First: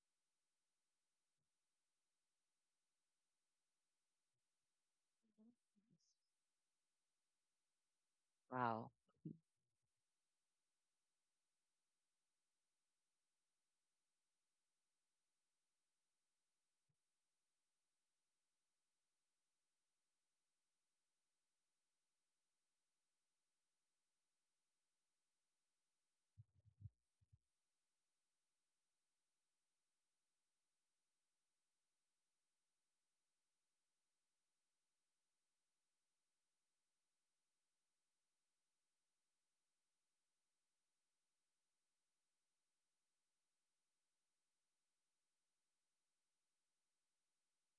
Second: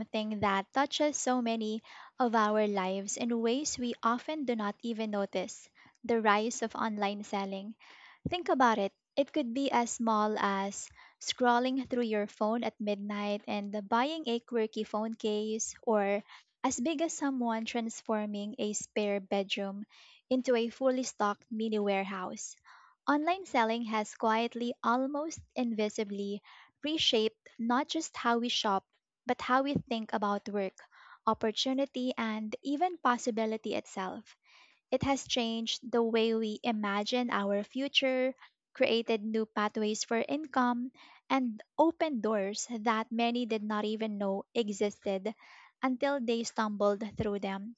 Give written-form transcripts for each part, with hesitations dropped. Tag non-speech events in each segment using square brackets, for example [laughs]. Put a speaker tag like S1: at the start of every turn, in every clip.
S1: something that touches so many of our lives in ways we often do not even notice the rise of online selling. Think about
S2: Wow.
S1: it. It could be as small as scrolling through your phone at midnight and buying a quirky phone case, or as big as someone transforming a spare bedroom into a fully stocked mini warehouse. Online selling has quietly, almost invisibly, reshaped not just how we shop, but how we think about work, opportunity, and even possibility itself. It has changed the way we imagine our future, created new pathways for income, and opened doors that many did not even know existed until they stumbled through them.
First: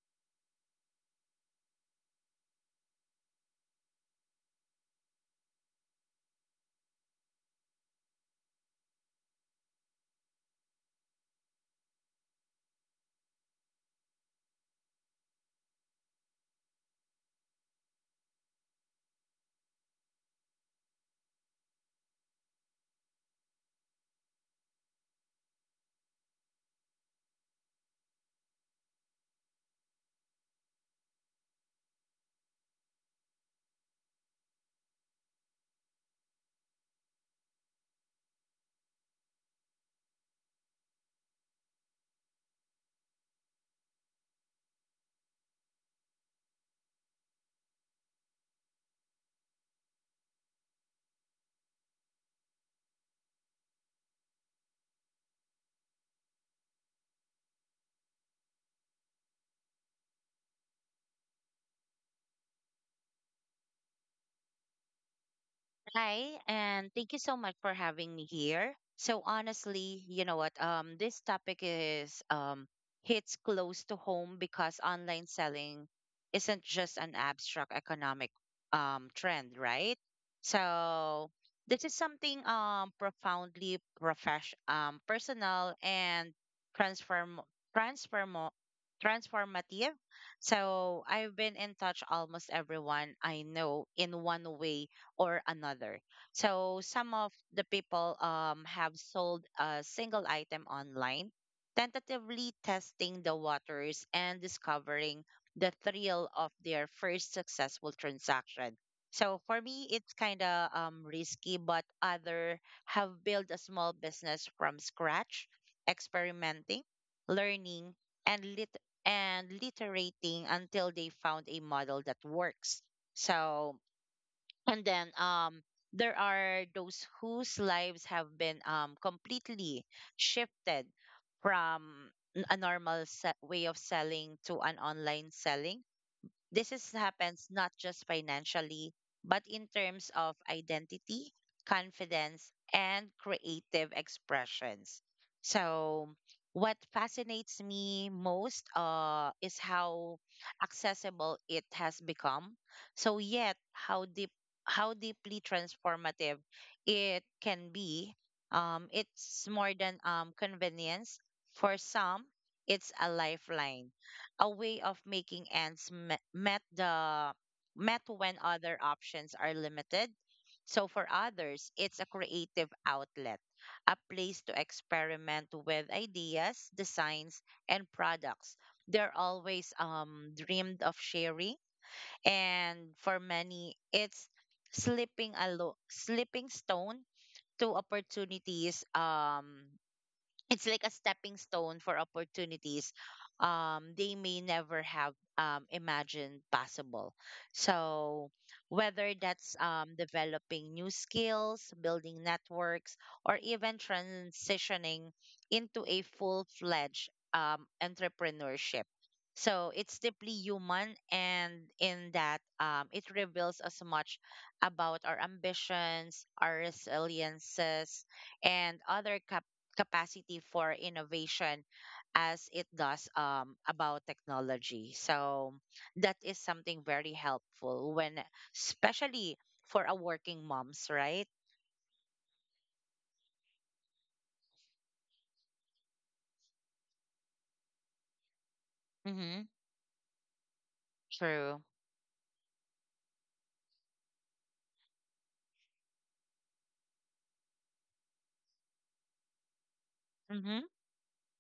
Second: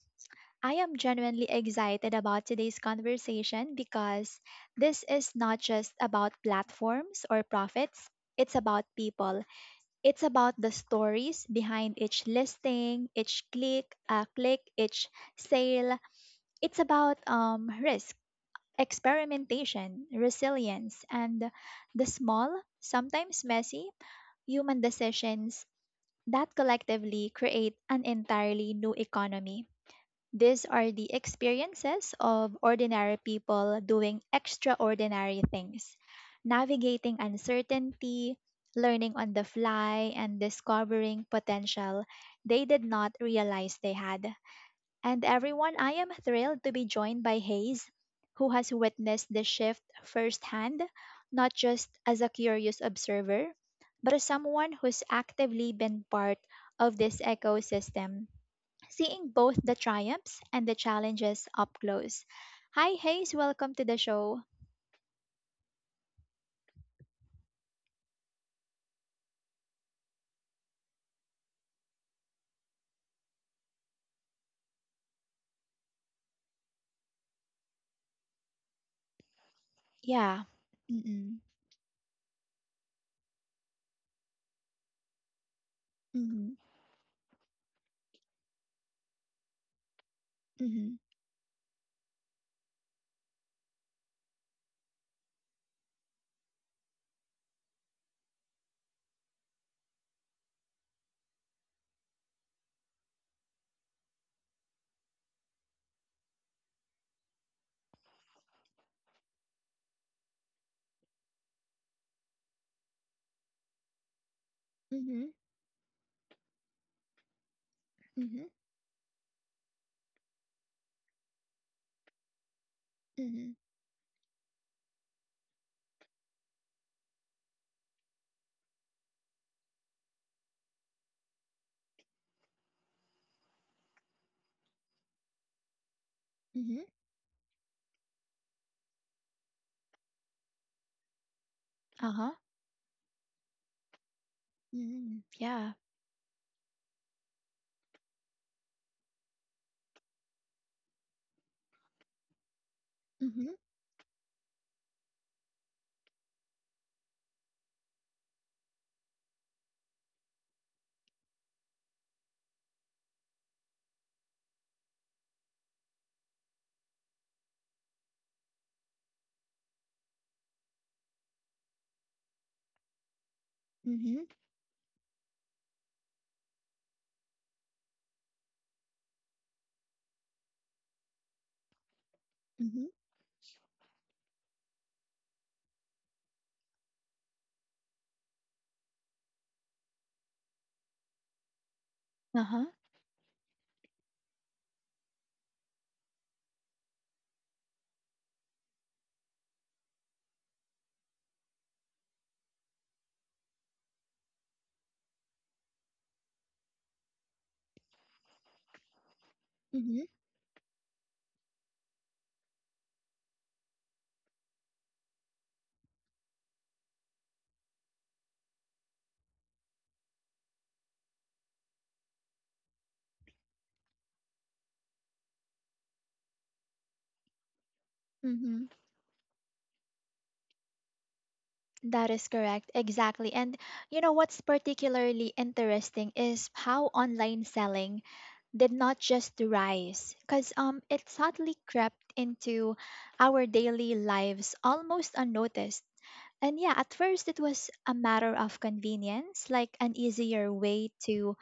S1: I am genuinely excited about today's conversation because this is not just about platforms or profits. It's about people. It's about the stories behind each listing, each click, each sale. It's about risk, experimentation, resilience, and the small, sometimes messy, human decisions that collectively create an entirely new economy. These are the experiences of ordinary people doing extraordinary things, navigating uncertainty, learning on the fly, and discovering potential they did not realize they had. And everyone, I am thrilled to be joined by Hayes, who has witnessed the shift firsthand, not just as a curious observer, but as someone who's actively been part of this ecosystem, seeing both the triumphs and the challenges up close. Hi, Hayes, welcome to the show.
S2: Hi, and thank you so much for having me here. So honestly, you know what? This topic is hits close to home because online selling isn't just an abstract economic trend, right?
S1: Yeah.
S2: So
S1: Mm-mm.
S2: this is something profoundly profession personal and
S1: Mm-hmm.
S2: transform transform transformative.
S1: Mm-hmm.
S2: So I've been in touch almost everyone I know in one way or another. So some of the people have sold a single item online, tentatively testing the waters and discovering the thrill of their first successful transaction. So for me, it's kind of risky, but other have built a small business from
S1: Mm-hmm.
S2: scratch, experimenting, learning,
S1: Mm-hmm.
S2: and literating until they found a model that works.
S1: Mm-hmm.
S2: So and then there are those whose lives have been completely shifted from a normal way of selling to an online selling. This
S1: Mm-hmm.
S2: is happens not just financially, but in terms of identity,
S1: Uh-huh.
S2: confidence, and creative expressions.
S1: Mm-hmm. Yeah.
S2: So, what fascinates me most is how accessible it has become. So,
S1: Mm-hmm.
S2: yet how deep, how deeply transformative it can be. It's more than convenience. For some, it's a lifeline, a way of making ends met when other options are limited. So for others, it's a creative outlet, a
S1: Mm-hmm.
S2: place to experiment with ideas, designs, and products. They're always dreamed of sharing,
S1: Mm-hmm.
S2: and for many, it's slipping stone to opportunities. It's like a stepping stone for
S1: Uh-huh.
S2: opportunities they may never have imagined possible. So, whether that's developing new skills, building networks, or even transitioning into a full fledged entrepreneurship. So, it's
S1: Mm-hmm.
S2: deeply human, and in that, it reveals as much about our ambitions, our resiliences, and other capacity for innovation as it does about technology. So that is something very helpful when,
S1: Mm-hmm.
S2: especially for a working moms, right?
S1: That is correct. Exactly. And you know what's particularly interesting is how online selling did not just
S2: Mm-hmm.
S1: rise because it subtly
S2: True.
S1: crept into our daily lives almost unnoticed. And yeah, at first it was a matter of convenience, like an easier
S2: Mm-hmm.
S1: way to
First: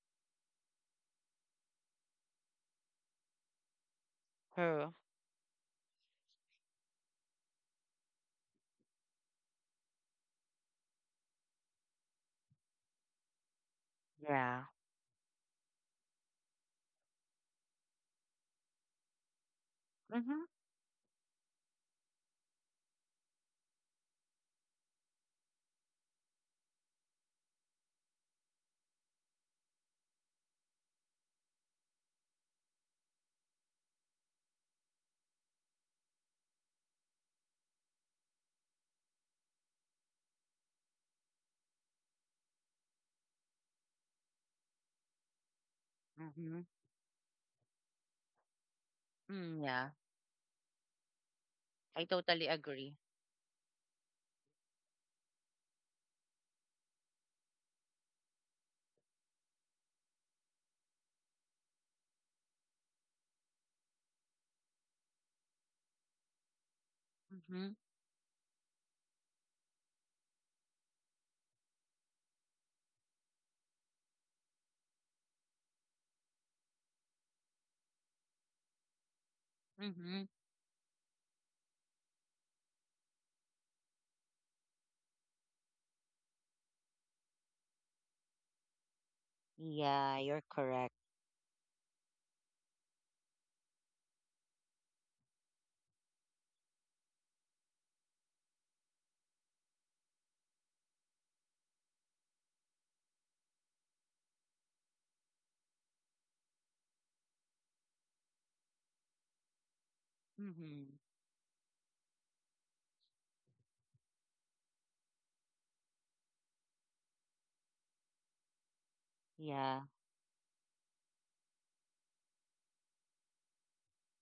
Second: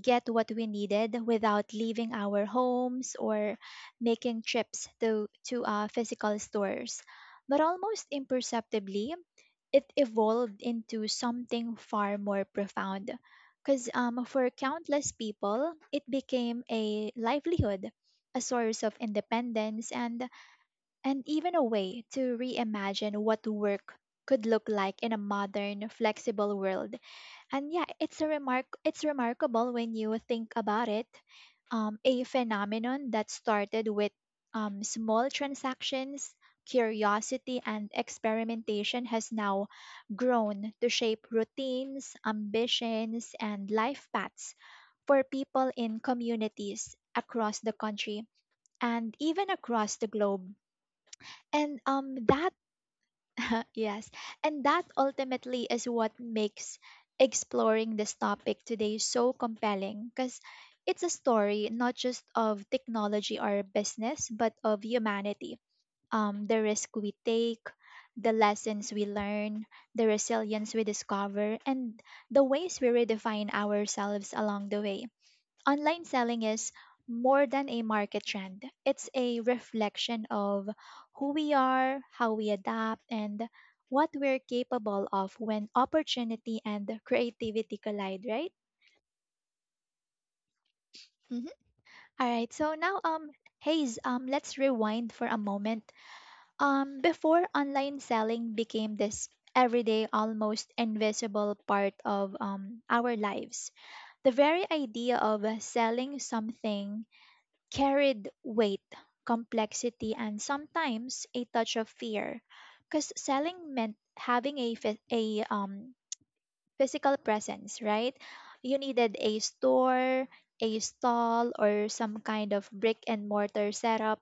S1: get what we needed without leaving our homes or making trips
S2: True.
S1: to physical stores. But almost imperceptibly, it evolved into something far more profound. Because for
S2: Yeah.
S1: countless people, it became a livelihood, a source of independence, and,
S2: Mm-hmm.
S1: and even a way to reimagine what work could look like in a modern, flexible world. And yeah, it's remarkable when you think about it. A phenomenon that started with small transactions, curiosity, and experimentation has now grown to shape routines, ambitions, and life paths for people in
S2: Mm-hmm.
S1: communities across the country and even
S2: Mm, yeah.
S1: across the globe. And
S2: I totally
S1: that
S2: agree.
S1: [laughs] yes. And that ultimately is what makes exploring this topic today so compelling because it's a story not just of technology or business, but of humanity. The risk we take,
S2: Mm-hmm.
S1: the lessons we learn, the resilience we discover, and the ways we redefine ourselves along the way. Online selling is more than a market trend, it's a reflection
S2: Mm-hmm.
S1: of who we are, how we adapt, and what we're capable of when opportunity and creativity collide, right?
S2: Yeah, you're correct.
S1: Hmm. All right. So now, Hayes, let's rewind for a moment. Before online selling became this everyday, almost invisible part of our lives, the very idea of selling something carried weight, complexity, and
S2: Mm-hmm.
S1: sometimes a touch of fear. Because selling meant having a, physical presence, right? You needed a
S2: Yeah.
S1: store, a stall, or some kind of brick and mortar setup.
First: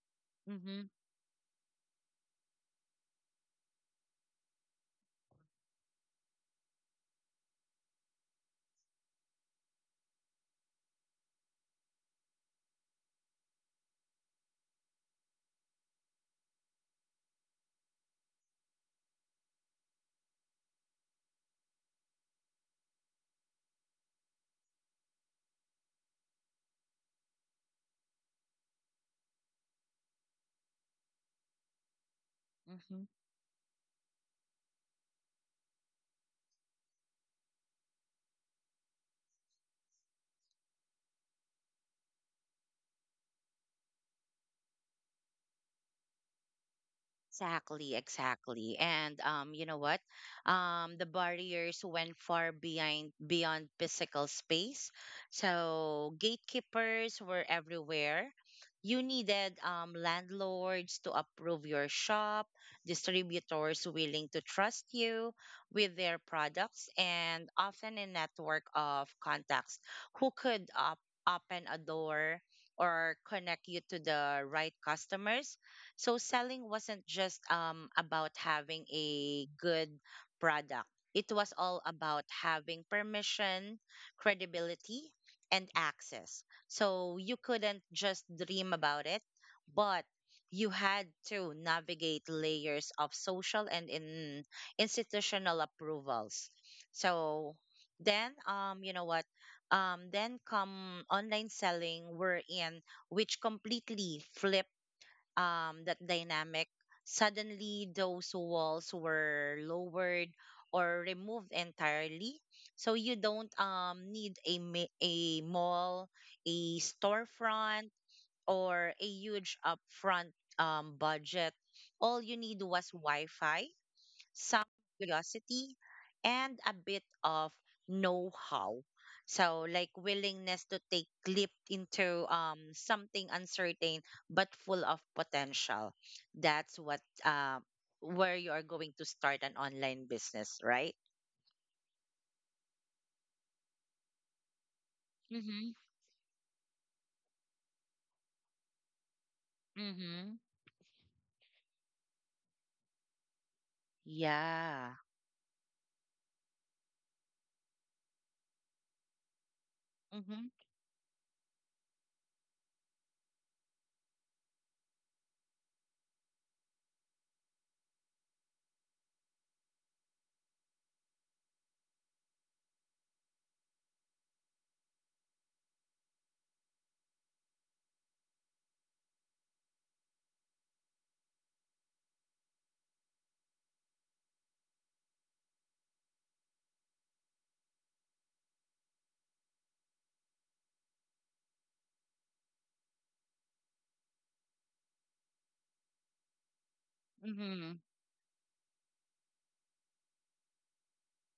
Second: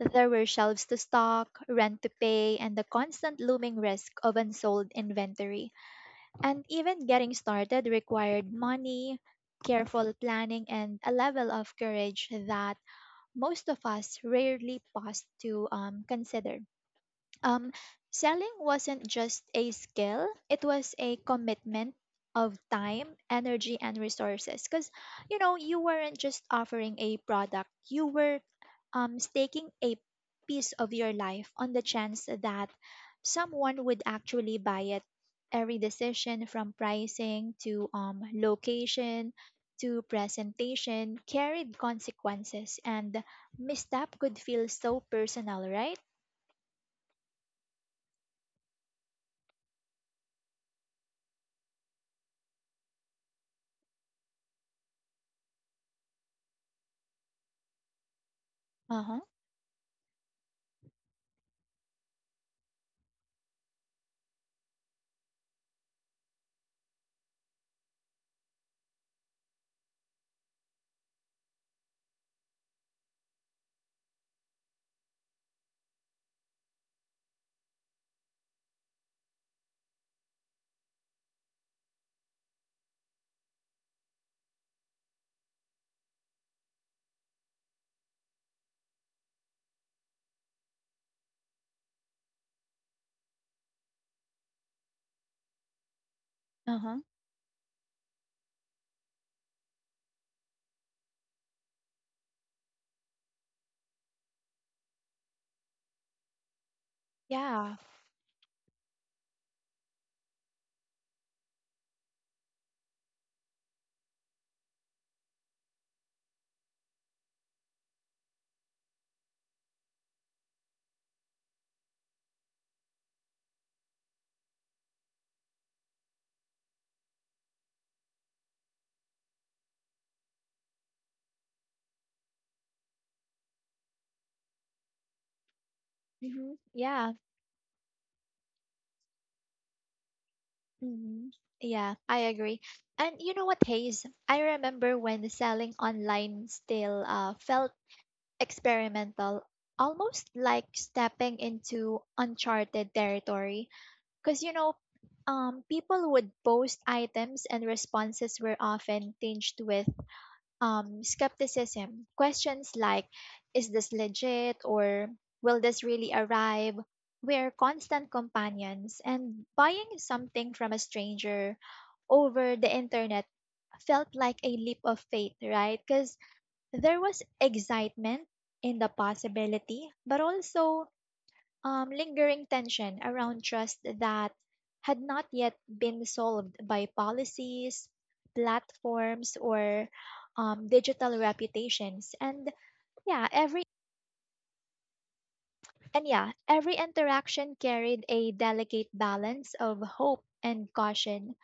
S1: There were
S2: Mm-hmm.
S1: shelves to stock, rent to pay, and the constant looming risk of unsold inventory. And even getting started required money, careful planning, and a level of courage that most of us rarely pause to consider. um, Selling wasn't just a skill, it was a commitment of time, energy, and resources. Because, you know, you weren't just offering a product, you were staking a piece of your life on the chance that someone would actually buy it. Every decision from pricing to location to presentation carried consequences, and misstep could feel so personal, right?
S2: Exactly, exactly. And you know what? The barriers went far behind beyond physical space. So gatekeepers were everywhere. You
S1: Uh-huh.
S2: needed landlords to approve your shop, distributors willing to trust you with their products, and often a network of contacts who could open a door or connect you to the right customers, so selling wasn't just about having a good product. It was all about having permission, credibility, and access. So you couldn't just dream about it, but you had to navigate layers of social and in institutional approvals.
S1: Uh-huh.
S2: So then, you know what? Then come online selling, wherein which completely flipped that dynamic.
S1: Yeah.
S2: Suddenly those walls were lowered or removed entirely. So you don't need a mall, a storefront, or a huge upfront budget. All you need was Wi Fi, some curiosity, and a bit of know how. So, like willingness to take leap into something uncertain but full of potential.
S1: Mm-hmm.
S2: That's
S1: Yeah.
S2: what where you are going to start an online business, right?
S1: Mm-hmm. Yeah, I agree. And you know what, Hayes? I remember when selling
S2: Mm-hmm.
S1: online still felt experimental, almost
S2: Mm-hmm.
S1: like stepping into uncharted territory. Because, you know,
S2: Yeah.
S1: people would post items and responses were often tinged with
S2: Mm-hmm.
S1: skepticism. Questions like, is this legit, or will this really arrive? We're constant companions, and buying something from a stranger over the internet felt like a leap of faith, right? Because there was excitement in the possibility, but also lingering tension around trust that had not yet been solved by policies, platforms, or digital reputations. And yeah, every yeah, every interaction
S2: Mm-hmm.
S1: carried a delicate balance of hope and caution,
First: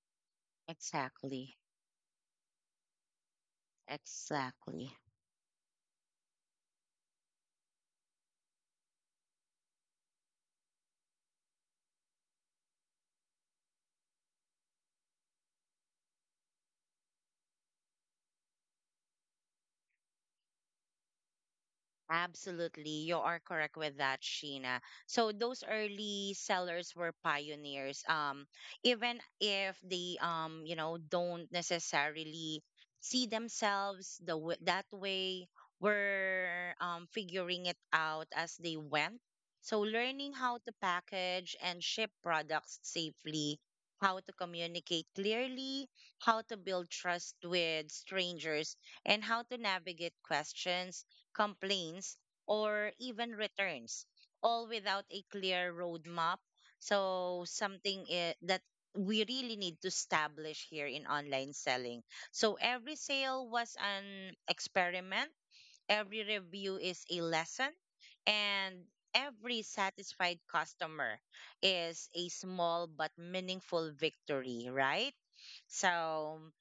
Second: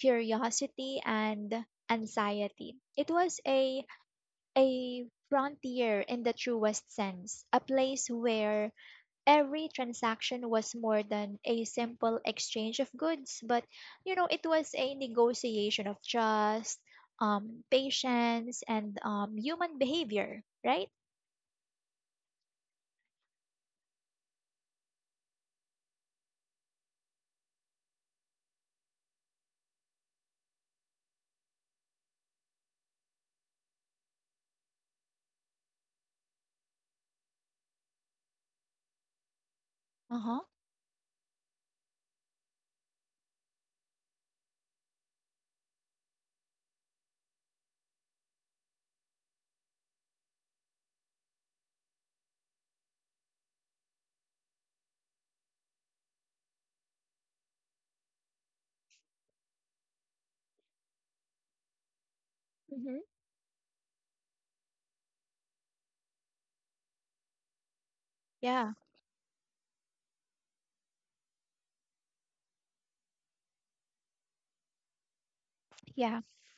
S1: curiosity
S2: Exactly.
S1: and anxiety. It was a
S2: Exactly.
S1: a frontier in the truest sense, a place where every transaction was more than a simple exchange of goods, but you know, it was a negotiation of trust, patience, and human behavior, right?
S2: Absolutely. You are correct with that, Sheena. So those early sellers were pioneers. Even if they don't necessarily see themselves the that way, were figuring it out as they went. So
S1: Uh
S2: learning
S1: huh.
S2: how to package and ship products safely, how to communicate clearly, how to build trust with strangers, and how to navigate questions, complaints, or even returns, all without a clear roadmap. So, something that we really need to establish here in online selling. So, every
S1: Hmm.
S2: sale was an experiment, every review is a lesson,
S1: Yeah.
S2: and every satisfied customer is a small but meaningful victory, right?
S1: Yeah.
S2: So,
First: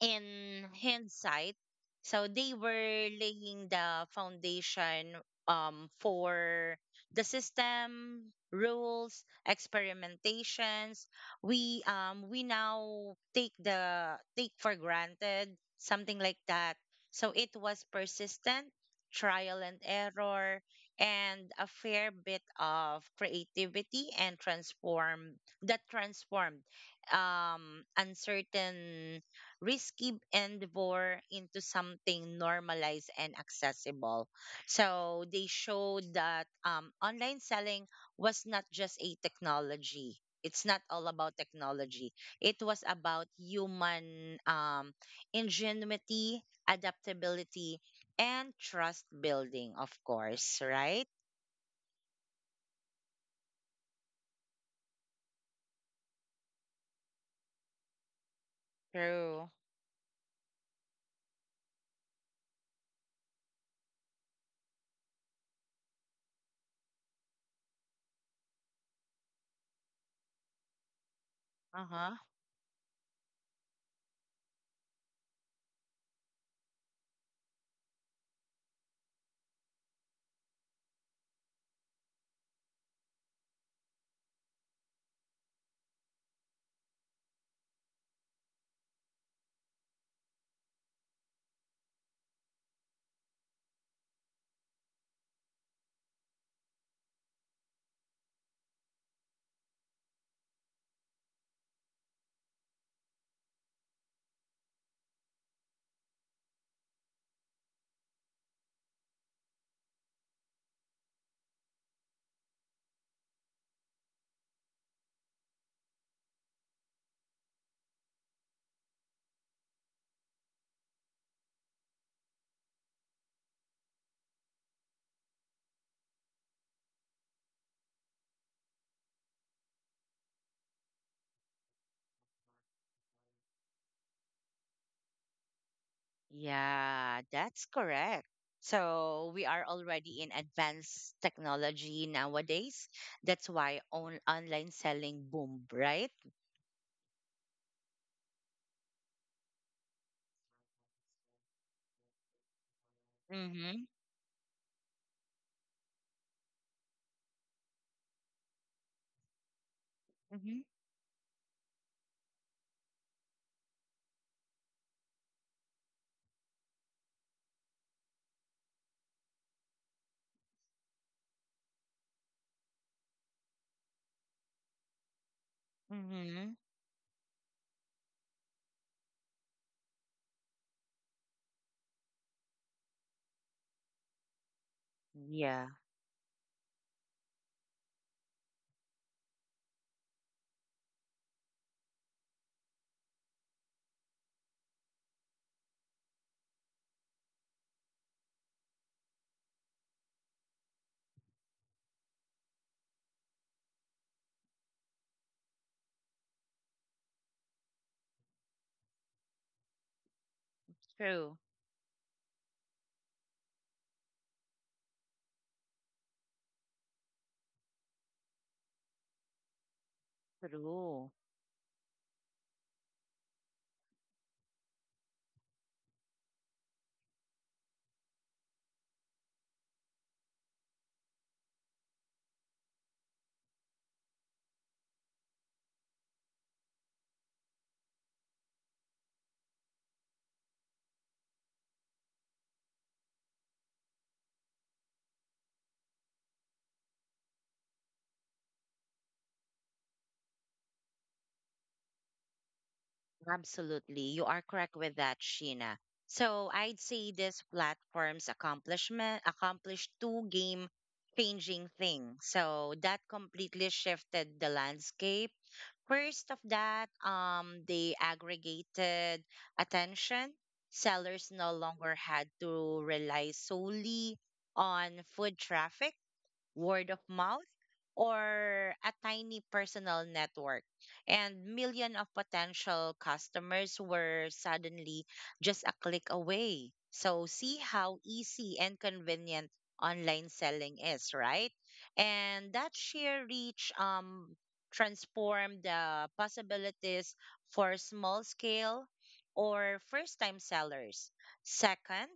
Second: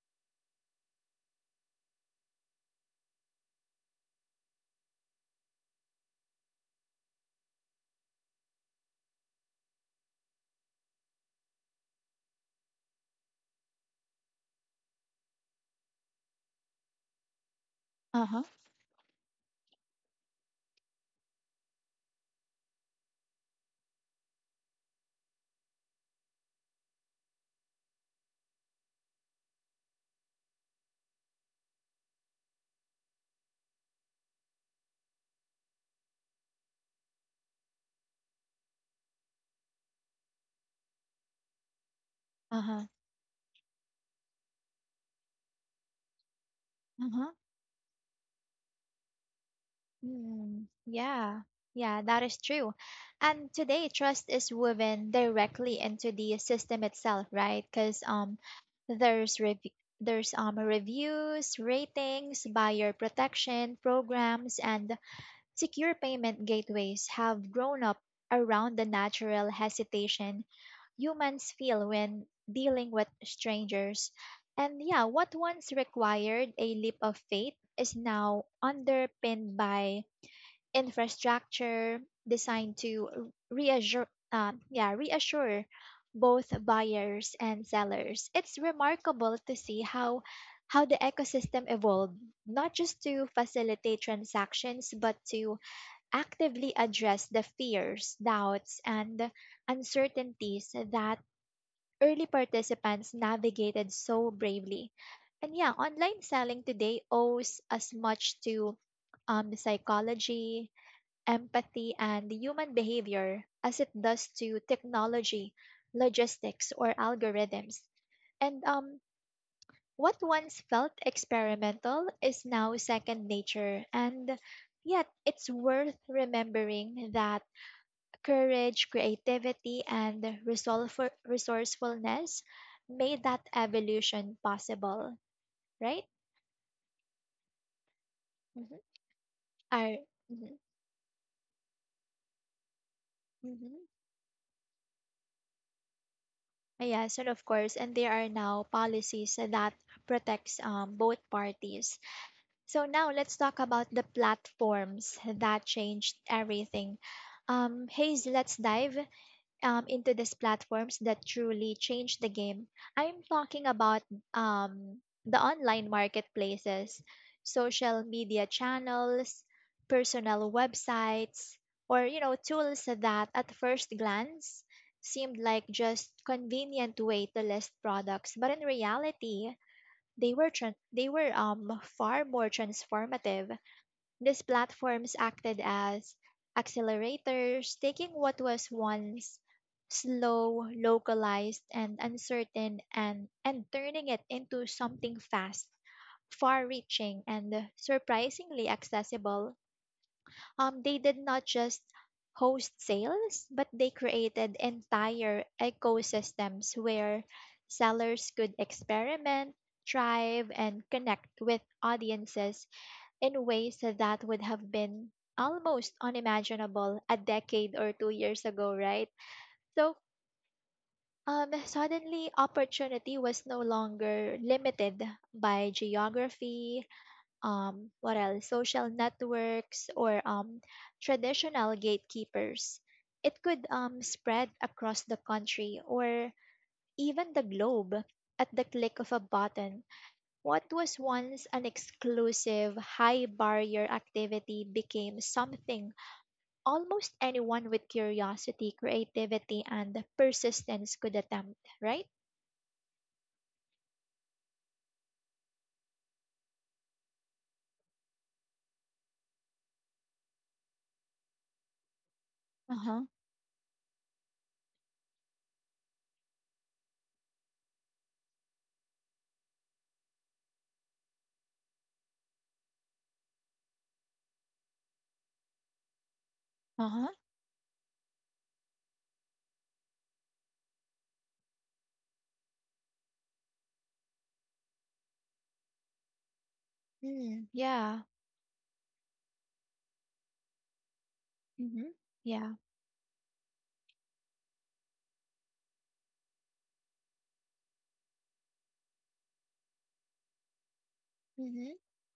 S2: in hindsight, so they were laying the foundation for the system, rules, experimentations. We now take the take for granted something like that. So it was
S1: Uh huh.
S2: persistent trial and error and a fair bit of creativity and transform that transformed uncertain, risky endeavor into something normalized and accessible. So they showed that online selling was not just a technology. It's not all about technology. It
S1: Uh
S2: was
S1: huh.
S2: about human ingenuity,
S1: Uh huh.
S2: adaptability, and trust building, of course,
S1: Mm,
S2: right?
S1: yeah, yeah, that is true. And today, trust is woven directly into the system itself, right? Because there's
S2: True.
S1: rev there's reviews, ratings, buyer protection programs, and secure payment gateways have grown up around the natural hesitation humans
S2: Uh
S1: feel
S2: huh.
S1: when dealing with strangers. And yeah, what once required a leap of faith is now underpinned by infrastructure designed to reassure, reassure both buyers and sellers. It's remarkable to see how the ecosystem evolved, not just to facilitate transactions, but to actively address the fears, doubts, and uncertainties that early participants navigated so bravely. And yeah, online selling today owes as much to psychology, empathy, and human behavior as it does to technology, logistics, or algorithms. And what once felt experimental is now second nature. And yet, it's worth remembering that courage, creativity, and resourcefulness made that evolution possible, right?
S2: Yeah, that's correct.
S1: Mm-hmm.
S2: So we are
S1: Are,
S2: already in
S1: mhm,
S2: advanced technology nowadays. That's why
S1: mhm.
S2: on online selling boom, right?
S1: Yes, and of course, and there are now policies that protects both parties. So now let's talk
S2: Mm-hmm.
S1: about the platforms that changed everything. Hayes, let's dive into these
S2: Mm-hmm.
S1: platforms that truly change the game. I'm talking about um, the online marketplaces, social media channels, personal websites, or you know tools that at first glance seemed like just
S2: Mm-hmm.
S1: convenient way to list products, but in reality, they were far more transformative. These platforms acted
S2: Yeah,
S1: as accelerators, taking what was once slow, localized, and uncertain and turning it into something fast, far reaching, and surprisingly accessible. They did not just host sales, but they created entire ecosystems where sellers could experiment, thrive, and
S2: true.
S1: connect with audiences in ways that would have been almost unimaginable a decade or 2 years ago, right? So
S2: True.
S1: suddenly, opportunity was no longer limited by geography, social networks, or traditional gatekeepers. It could spread across the country or even the globe at the click of a button. What was once an exclusive, high barrier activity became something almost anyone with curiosity, creativity, and persistence could attempt, right?
S2: Absolutely. You are correct with that, Sheena. So I'd say this platform's accomplishment accomplished two game changing things. So
S1: Uh
S2: that
S1: huh.
S2: completely shifted the landscape. First of that, they aggregated attention. Sellers no longer had to rely solely on food traffic,
S1: Uh
S2: word of
S1: huh.
S2: mouth, or a tiny personal network. And million of potential customers were suddenly just a click away. So
S1: Mm,
S2: see how
S1: yeah.
S2: easy and convenient online selling is, right?
S1: Mhm.
S2: And
S1: Yeah.
S2: that sheer reach transformed the possibilities for small scale or first time sellers.
S1: Hmm.
S2: Second,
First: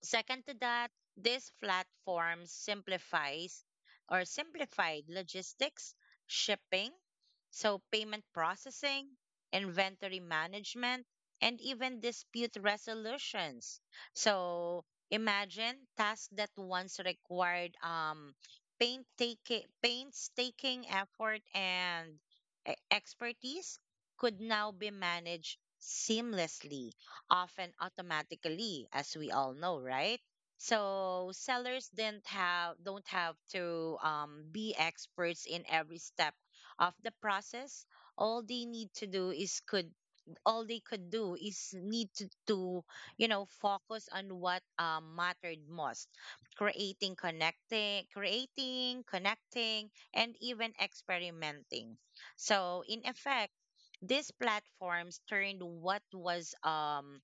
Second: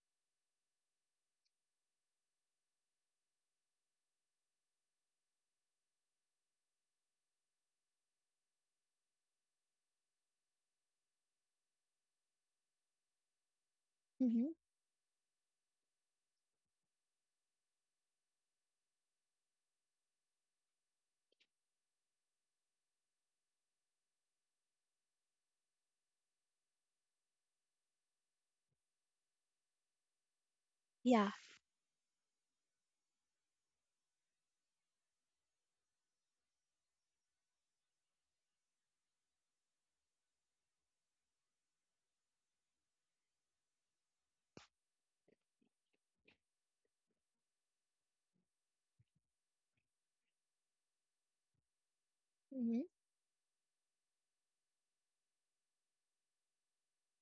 S2: Second to that, this platform simplifies or simplified logistics, shipping, so payment processing, inventory management, and even dispute resolutions.
S1: Mhm.
S2: So imagine tasks that once required painstaking effort and expertise could now be managed seamlessly, often automatically, as we all know, right?
S1: Yeah.
S2: So sellers didn't have don't have to be experts in every step of the process. All they need to do is could all they could do is need to you know focus on what mattered most, creating connecting and even experimenting.
S1: Mm-hmm.
S2: So
S1: Yeah.
S2: in effect these platforms turned what was um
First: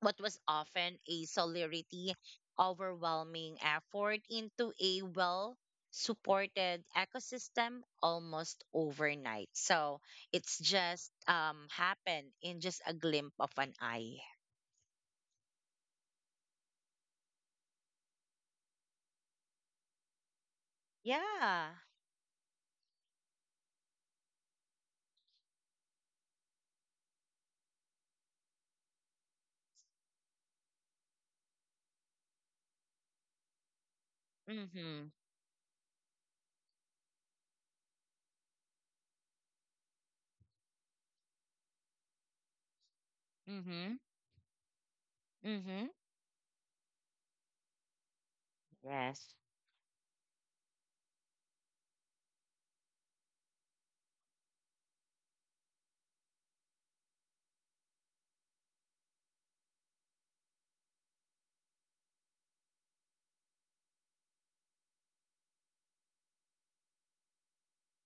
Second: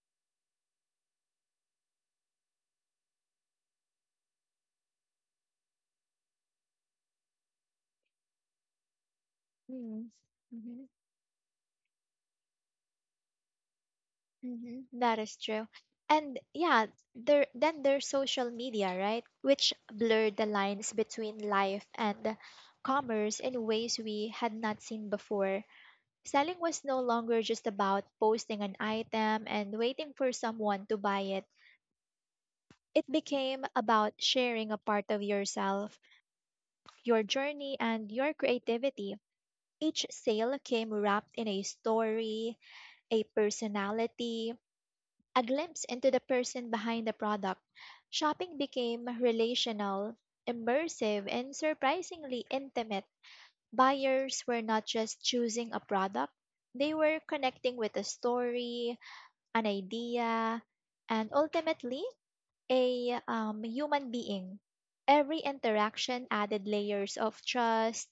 S2: what was often a solidarity overwhelming effort into a well supported ecosystem almost overnight. So
S1: Mhm.
S2: it's
S1: Mhm.
S2: just happened in just a glimpse of an eye.
S1: Mhm, that is true. And yeah, there then there's social media, right? Which blurred the lines between
S2: Yeah.
S1: life and commerce in ways we had not seen before. Selling was no longer just about posting an item and waiting for someone to buy it. It became about sharing a part
S2: Mhm.
S1: of yourself, your journey, and your creativity. Each sale came wrapped in a story, a
S2: Mhm.
S1: personality, a glimpse
S2: Mhm.
S1: into the person behind the product. Shopping became
S2: Yes.
S1: relational, immersive, and surprisingly intimate. Buyers were not just choosing a product, they were connecting with a story, an idea, and ultimately a human being. Every interaction added layers of trust,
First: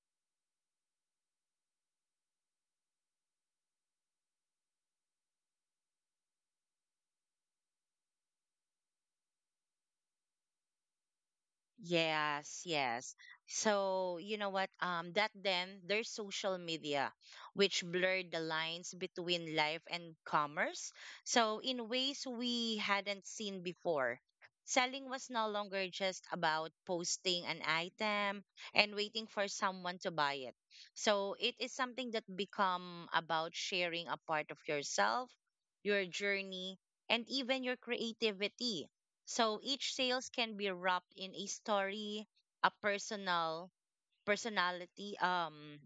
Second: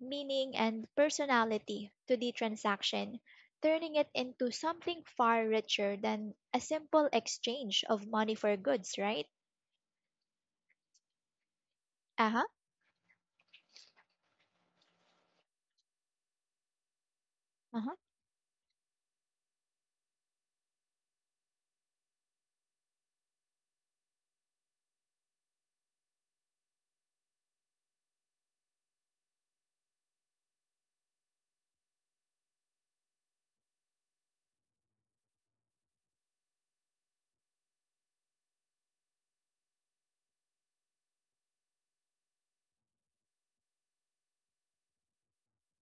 S1: meaning, and personality to the transaction, turning it into something far richer than a simple exchange of money for goods, right? Uh huh.
S2: Yes, yes. So, you know what? That Then there's social media,
S1: Uh
S2: which
S1: huh.
S2: blurred the lines between life and commerce. So, in ways we hadn't seen before, selling was no longer just about posting an item and waiting for someone to buy it. So, it is something that become about sharing a part of yourself, your journey, and even your creativity. So each sales can be wrapped in a story, a personality,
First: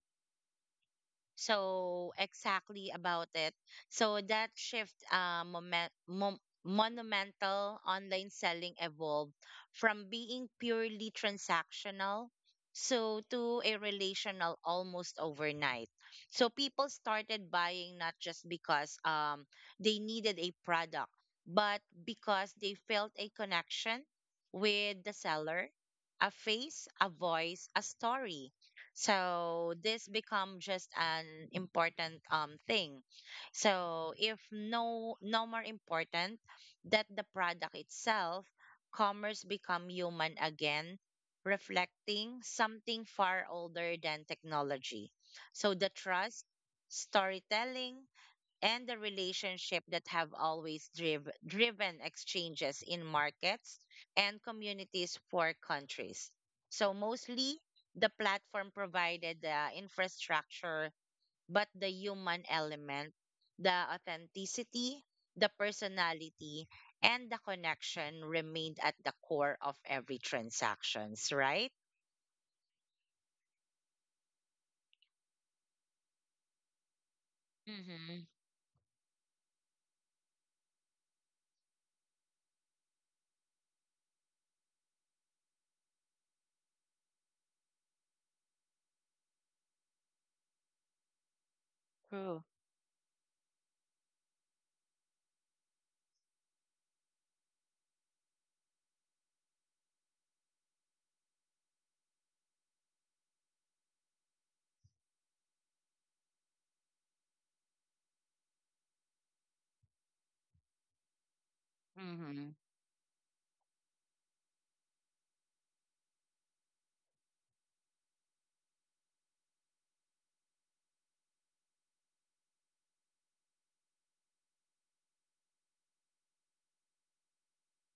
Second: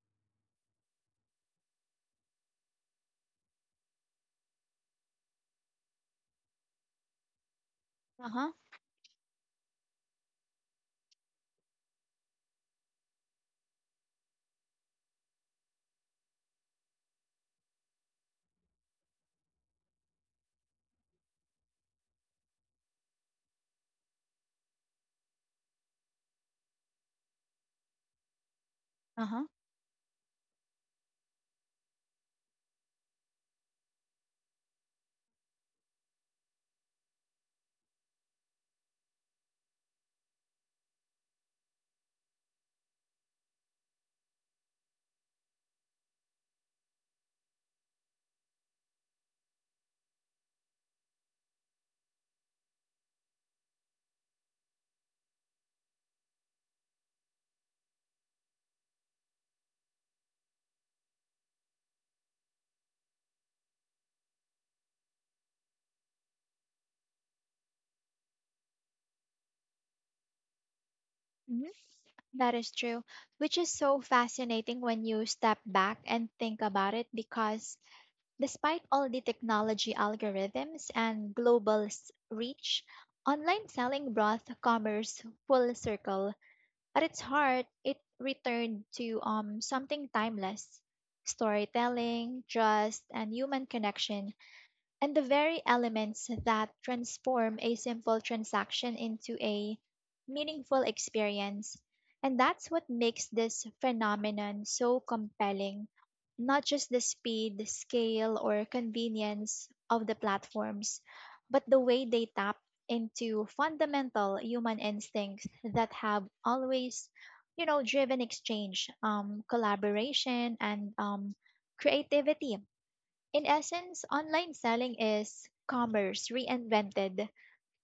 S2: so exactly about it. So that shift, monumental
S1: Uh
S2: online
S1: huh.
S2: selling evolved from being purely transactional so to a relational almost overnight. So people started buying not just because they needed a product, but because they felt a connection with the seller, a face, a voice, a story.
S1: Uh huh.
S2: So this become just an important thing. So if no more important that the product itself, commerce become human again, reflecting something far older than technology. So the trust, storytelling, and the relationship that have always driven exchanges in markets and communities for countries. So mostly the platform provided the infrastructure, but the human element, the authenticity, the personality, and the connection remained at the core of every transactions, right?
S1: Mhm. That is true, which is so fascinating when you step back and think about it because
S2: Mm-hmm.
S1: despite all the technology algorithms and reach, online selling brought commerce full circle. At its heart, it returned to something timeless:
S2: True.
S1: storytelling, trust, and human connection. And the very elements that transform a simple transaction into a meaningful experience. And that's what makes this phenomenon so compelling. Not just the speed, scale, or convenience of the platforms, but the way they
S2: Mm-hmm.
S1: tap into fundamental human instincts that have always, you know, driven exchange, collaboration, and creativity. In essence, online selling is commerce reinvented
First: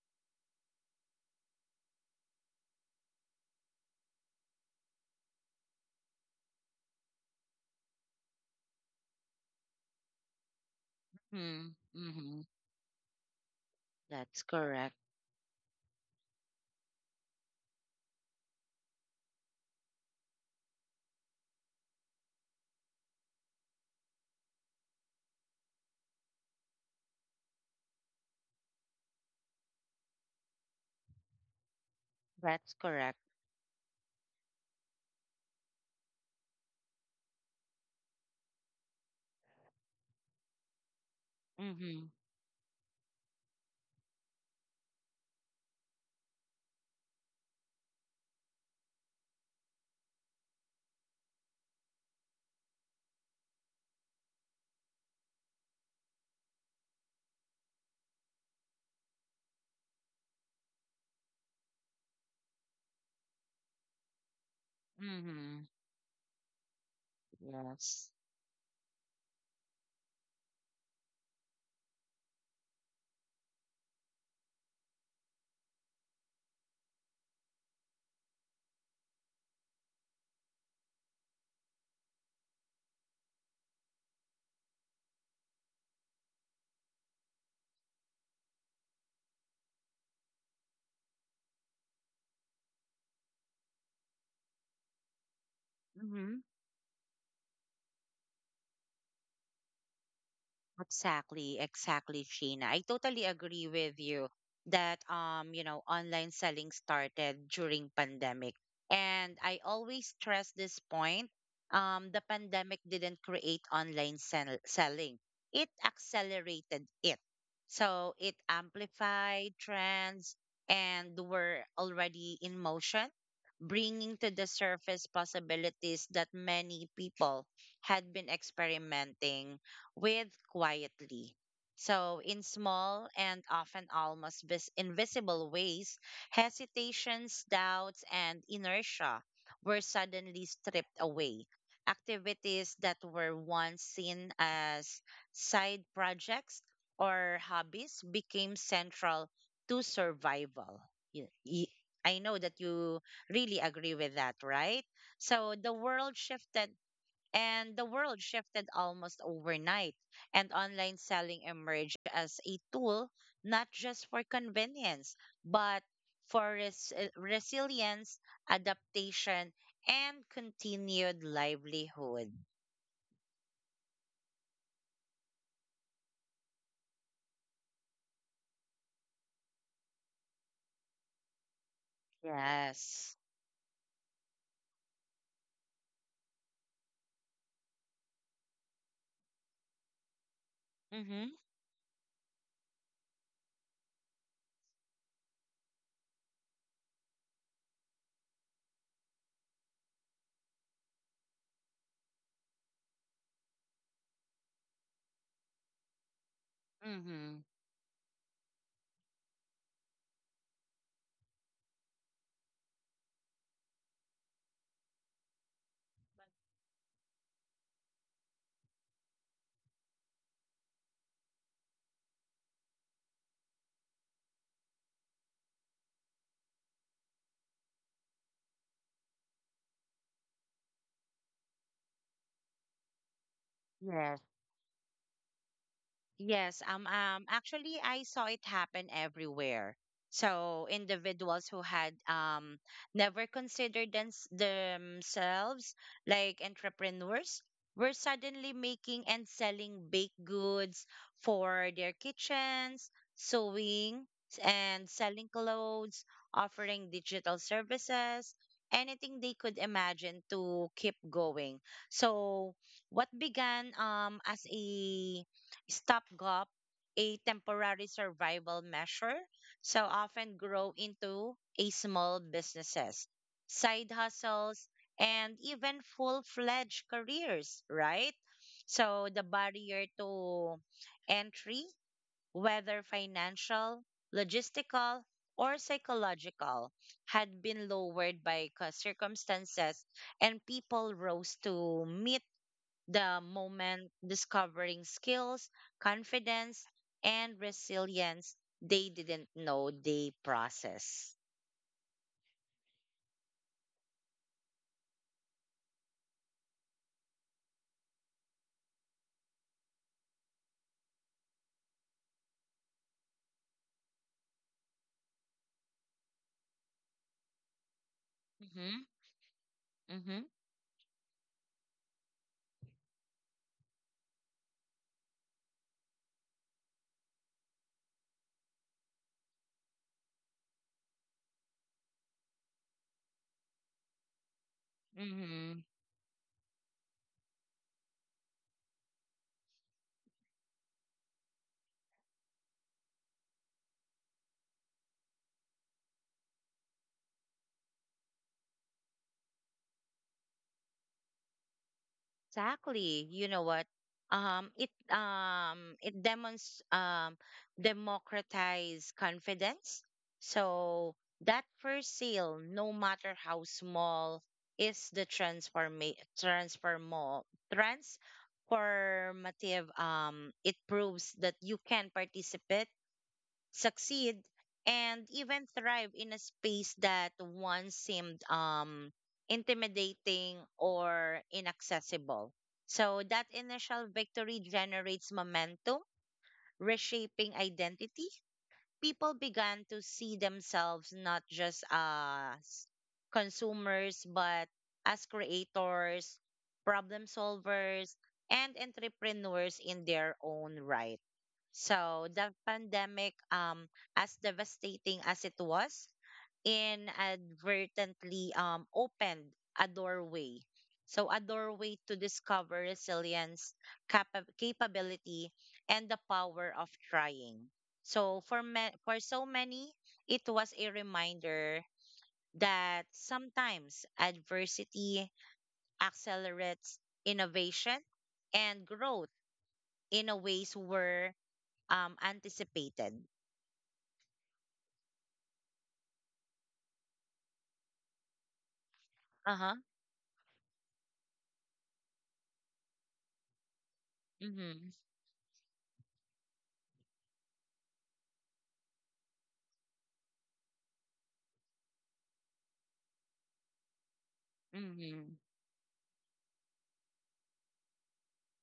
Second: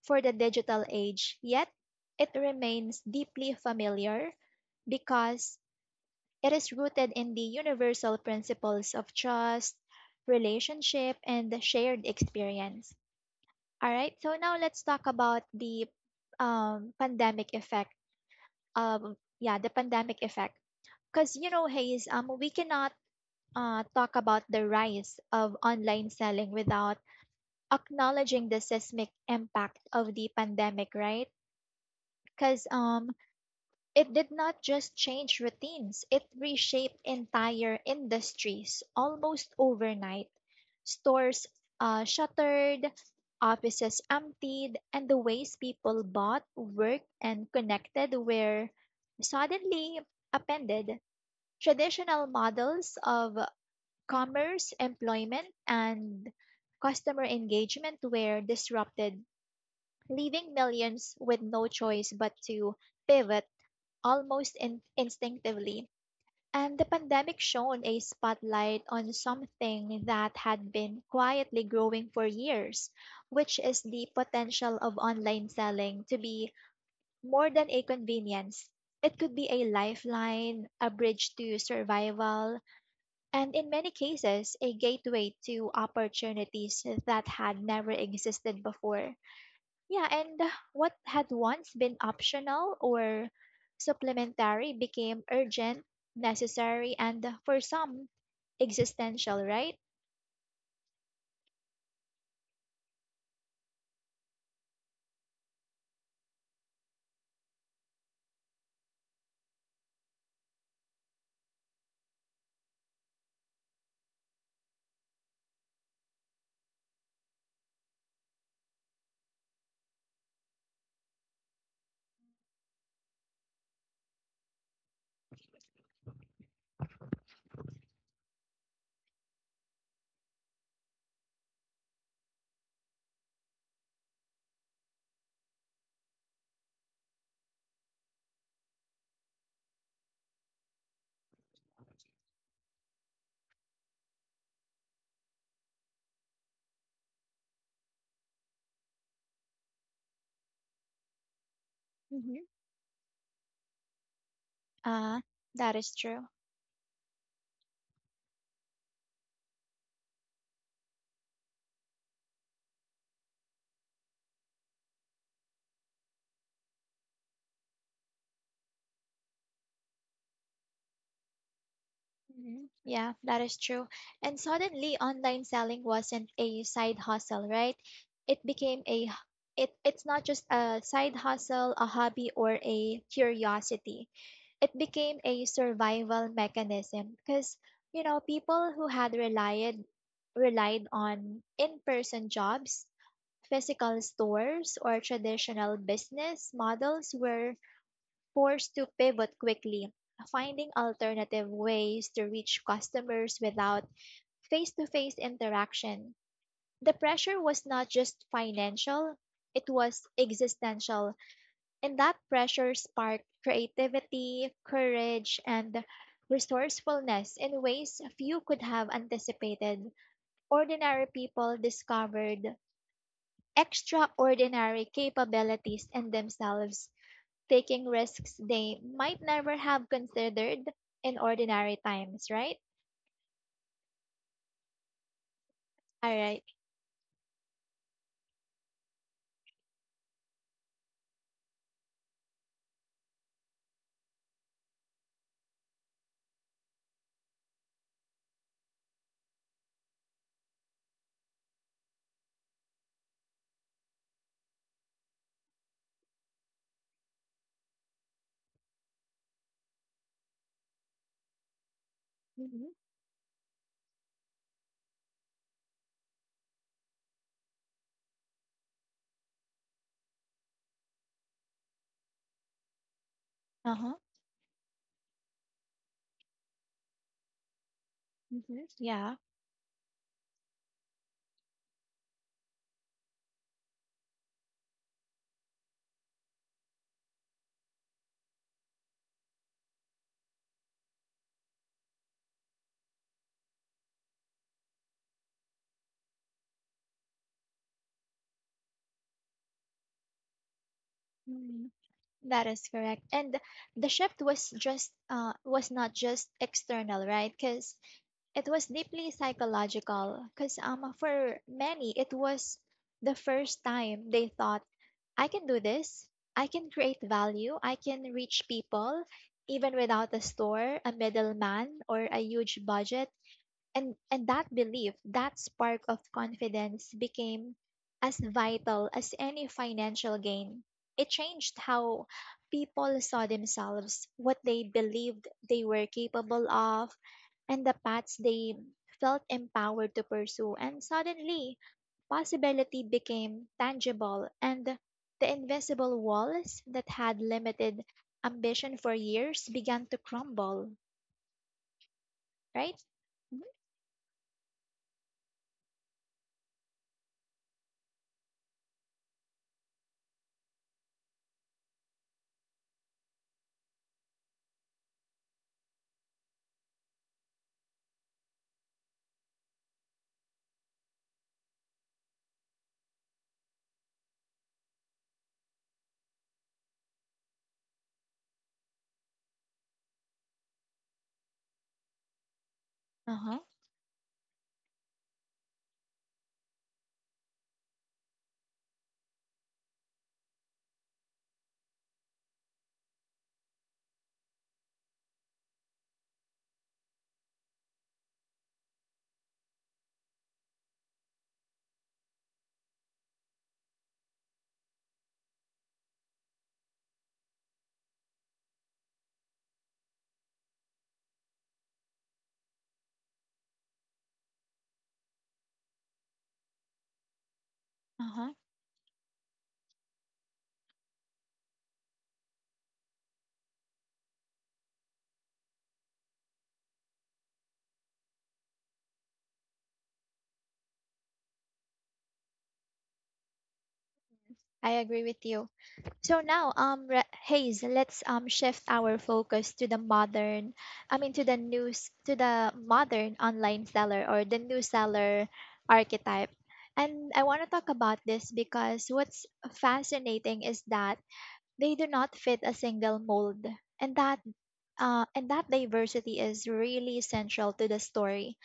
S1: for the digital age, yet it remains deeply familiar because it is rooted in the universal principles of trust, relationship, and the shared
S2: Mm-hmm.
S1: experience. All right, so
S2: That's
S1: now let's
S2: correct.
S1: talk about the pandemic effect. Yeah, the pandemic effect. Because, you know, Hayes, we cannot talk about the rise of online selling without acknowledging the seismic impact of the pandemic, right? Because
S2: That's correct.
S1: it did not just change routines, it reshaped entire industries almost overnight. Stores
S2: Mm-hmm.
S1: shuttered, offices emptied, and the ways people bought, worked, and connected were suddenly upended. Traditional models of commerce, employment, and customer engagement were disrupted, leaving millions with no choice but to pivot almost
S2: Mhm,
S1: instinctively. And the pandemic shone a
S2: yes.
S1: spotlight on something that had been quietly growing for years, which is the potential of online selling to be more than a convenience. It could be a lifeline, a bridge to survival, and in many cases, a gateway to opportunities that had never existed before. Yeah, and what had once been optional or supplementary became urgent,
S2: Mhm.
S1: necessary, and for some, existential, right?
S2: Exactly, exactly, Sheena. I totally agree with you that online selling started during pandemic. And I always stress this point. The pandemic didn't create online selling. It accelerated it. So it amplified trends and were already in motion, bringing to the surface possibilities that many people had been experimenting with quietly. So, in small and often almost invisible ways, hesitations, doubts, and inertia were suddenly stripped away. Activities that were once seen as side projects or hobbies became central to survival. Y- y- I
S1: Mm-hmm.
S2: know that you really agree with that, right?
S1: Uh,
S2: So
S1: that
S2: the
S1: is true.
S2: world shifted and the world shifted almost overnight, and online selling emerged as a tool not just for convenience, but for resilience, adaptation, and continued livelihood.
S1: Mhm. Yeah, that is true. And suddenly online selling wasn't a side hustle, right? It became a it's not just a side hustle, a hobby or a
S2: Yes.
S1: curiosity. It became a survival mechanism because, you know, people who had relied
S2: Mm-hmm.
S1: on in-person jobs, physical stores or traditional business models were forced to pivot quickly, finding alternative ways to reach customers without face to face interaction. The
S2: Mm-hmm.
S1: pressure was not just financial, it was existential, and that pressure sparked creativity, courage, and resourcefulness in ways few could have anticipated. Ordinary people discovered extraordinary capabilities in themselves, taking risks they might never have considered in ordinary times, right?
S2: Yes.
S1: All right.
S2: Yes, actually, I saw it happen everywhere. So individuals who had never considered themselves like entrepreneurs were suddenly making and selling baked goods for their kitchens, sewing and selling clothes, offering digital services, anything they could imagine to keep going. So
S1: Mm-hmm.
S2: what began as a stopgap, a temporary survival measure, so often grow into a small businesses,
S1: Uh
S2: side
S1: huh.
S2: hustles, and even full-fledged careers, right?
S1: Mm-hmm.
S2: So
S1: Yeah.
S2: the barrier to entry, whether financial, logistical, or psychological, had been lowered by circumstances, and people rose to meet the moment, discovering skills, confidence, and resilience they didn't know they process.
S1: Mhm. That is correct. And the shift was just was not just external, right? Because it was deeply psychological. Because for many it was the first time they thought, I can do this. I can create value. I can reach
S2: Mm-hmm.
S1: people even without
S2: Mm-hmm.
S1: a store, a middleman, or a huge budget. and that belief, that spark of confidence, became as vital as any financial gain. It changed how people saw themselves, what they believed
S2: Mm-hmm.
S1: they were capable of, and the paths they felt empowered to pursue. And suddenly possibility became tangible, and the invisible walls that had limited ambition for years began to crumble, right?
S2: Exactly. You know what? It demonstrates democratize confidence. So that first sale, no matter how small, is the transformo transformative. It proves that you can participate, succeed, and even thrive in a space that once seemed intimidating or inaccessible. So that
S1: Uh-huh.
S2: initial victory generates momentum, reshaping identity. People began to see themselves not just as consumers, but as creators, problem solvers, and entrepreneurs in their own right. So the pandemic, as devastating as it was, inadvertently opened a doorway. So, a doorway to discover resilience, capability, and the power of trying. So,
S1: Uh-huh.
S2: for so many, it was a reminder that sometimes adversity accelerates innovation and growth in a ways were anticipated.
S1: I agree with you. So now, Hayes, let's shift our
S2: Uh
S1: focus
S2: huh.
S1: to the modern, I mean to the news, to the modern online seller, or the new
S2: Mm-hmm.
S1: seller archetype. And I want to talk about this because what's fascinating is that they do not fit a single mold, and that
S2: Mm-hmm.
S1: and that diversity is really central to the story.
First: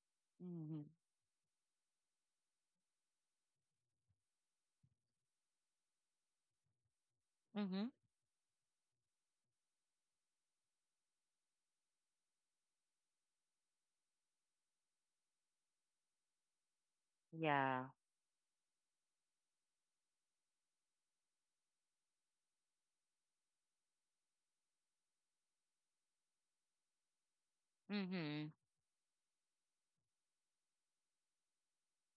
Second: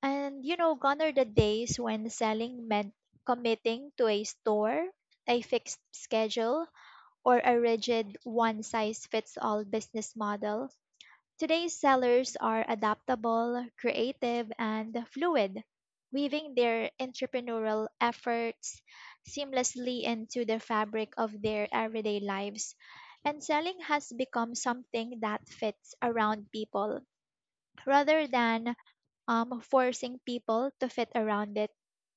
S1: And you know,
S2: Hmm.
S1: gone are the days when selling meant committing to a store, a fixed schedule, or a
S2: Mm-hmm.
S1: rigid one size fits all business model. Today's sellers are adaptable, creative, and fluid, weaving their
S2: Yeah.
S1: entrepreneurial efforts seamlessly into the fabric of their everyday lives. And selling has become something that fits around people rather
S2: Mm-hmm.
S1: than forcing people to fit around it.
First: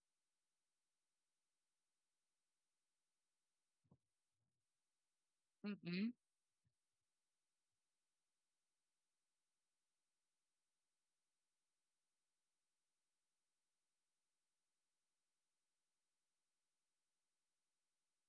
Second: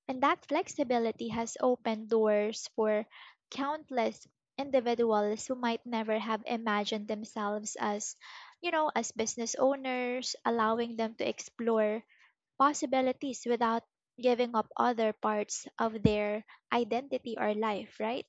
S1: And that flexibility has opened doors for countless individuals who might
S2: Mm-hmm.
S1: never have imagined themselves as, you know, as business owners, allowing them to explore possibilities without giving up other parts of their identity or life, right?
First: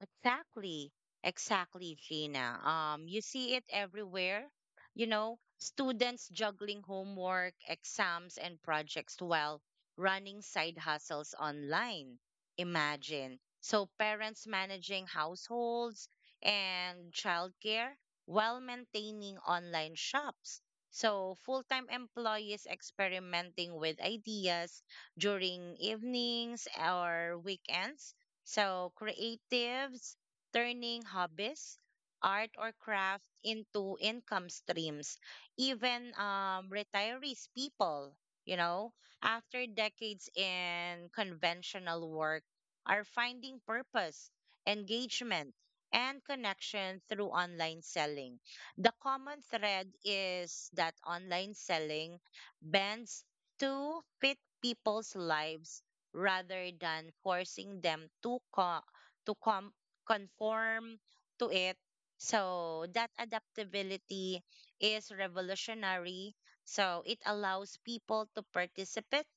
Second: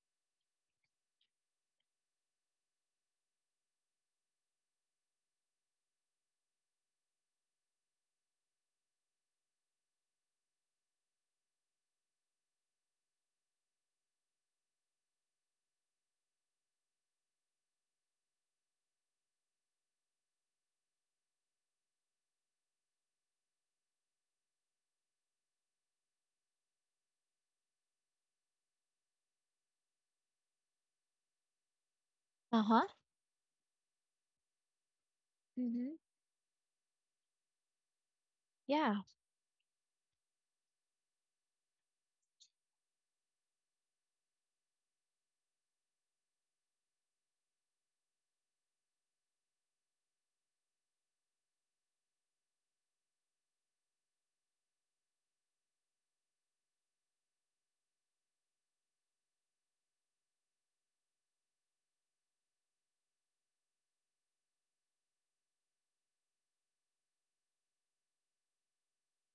S2: Exactly. Exactly, Gina. You see it everywhere. You know, students juggling homework, exams, and projects while running side hustles online. Imagine. So parents managing households and childcare while maintaining online shops. So full-time employees experimenting with ideas during evenings or weekends. So, creatives turning hobbies, art
S1: Uh
S2: or
S1: huh.
S2: craft into income streams.
S1: Mm-hmm.
S2: Even retirees, people, you know,
S1: Yeah.
S2: after decades in conventional work, are finding purpose, engagement, and connection through online selling. The common thread is that online selling bends to fit people's lives rather than forcing them to to com- conform to it. So that adaptability is revolutionary. So it allows people to participate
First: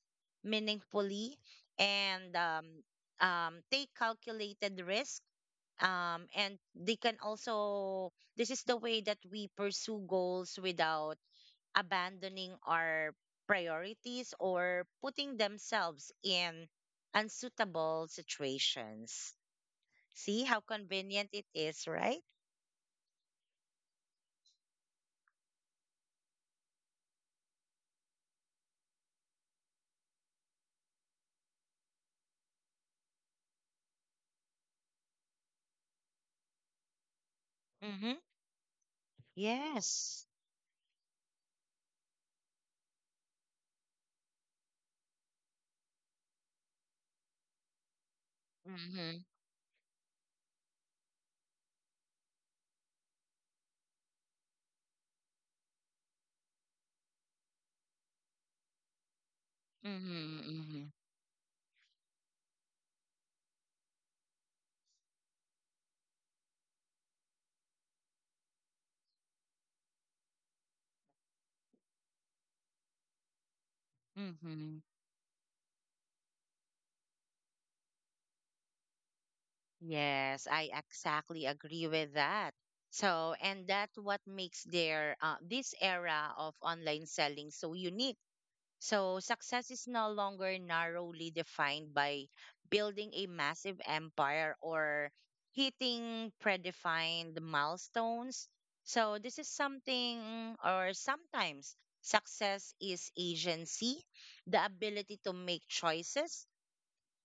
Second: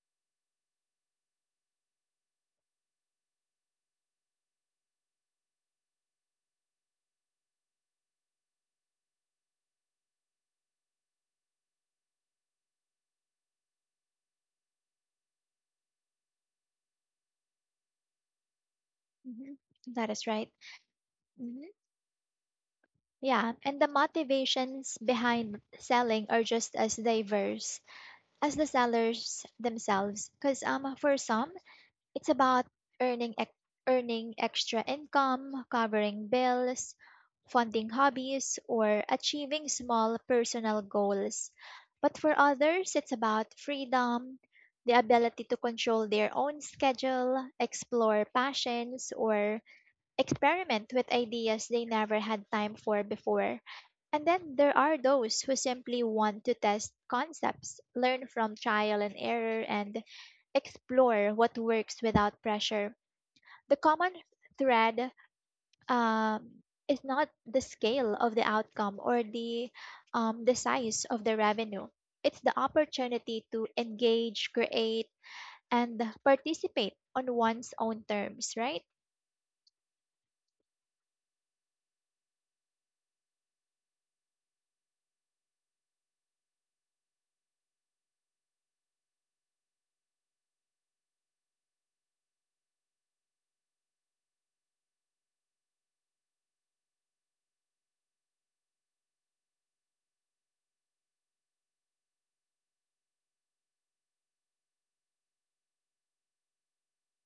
S2: meaningfully and take calculated risk. And they can also this is the way that we pursue goals without abandoning our priorities or putting themselves in unsuitable situations.
S1: Mm-hmm. That is
S2: See
S1: right.
S2: how convenient it
S1: Hmm.
S2: is, right?
S1: Yeah. And the motivations behind selling are just as diverse as the sellers themselves, because for some, it's about earning ex- earning extra income, covering bills, funding
S2: Mm-hmm.
S1: hobbies, or achieving small
S2: Yes.
S1: personal goals. But for others, it's about freedom, the ability to control their own schedule, explore passions,
S2: Mm-hmm.
S1: or experiment with ideas they never had time for before. And then there are those who simply want to test concepts, learn from trial and error, and
S2: Mm-hmm. Mm-hmm.
S1: explore what works without pressure. The common thread, um, is not the scale of the outcome or the size of the revenue, it's the opportunity to engage,
S2: Mm-hmm.
S1: create, and participate on one's own terms, right?
S2: Yes, I exactly agree with that. So, and that's what makes their this era of online selling so unique. So success is no longer narrowly defined by building a massive empire or hitting predefined milestones. So this is something or sometimes success is agency, the ability to make choices,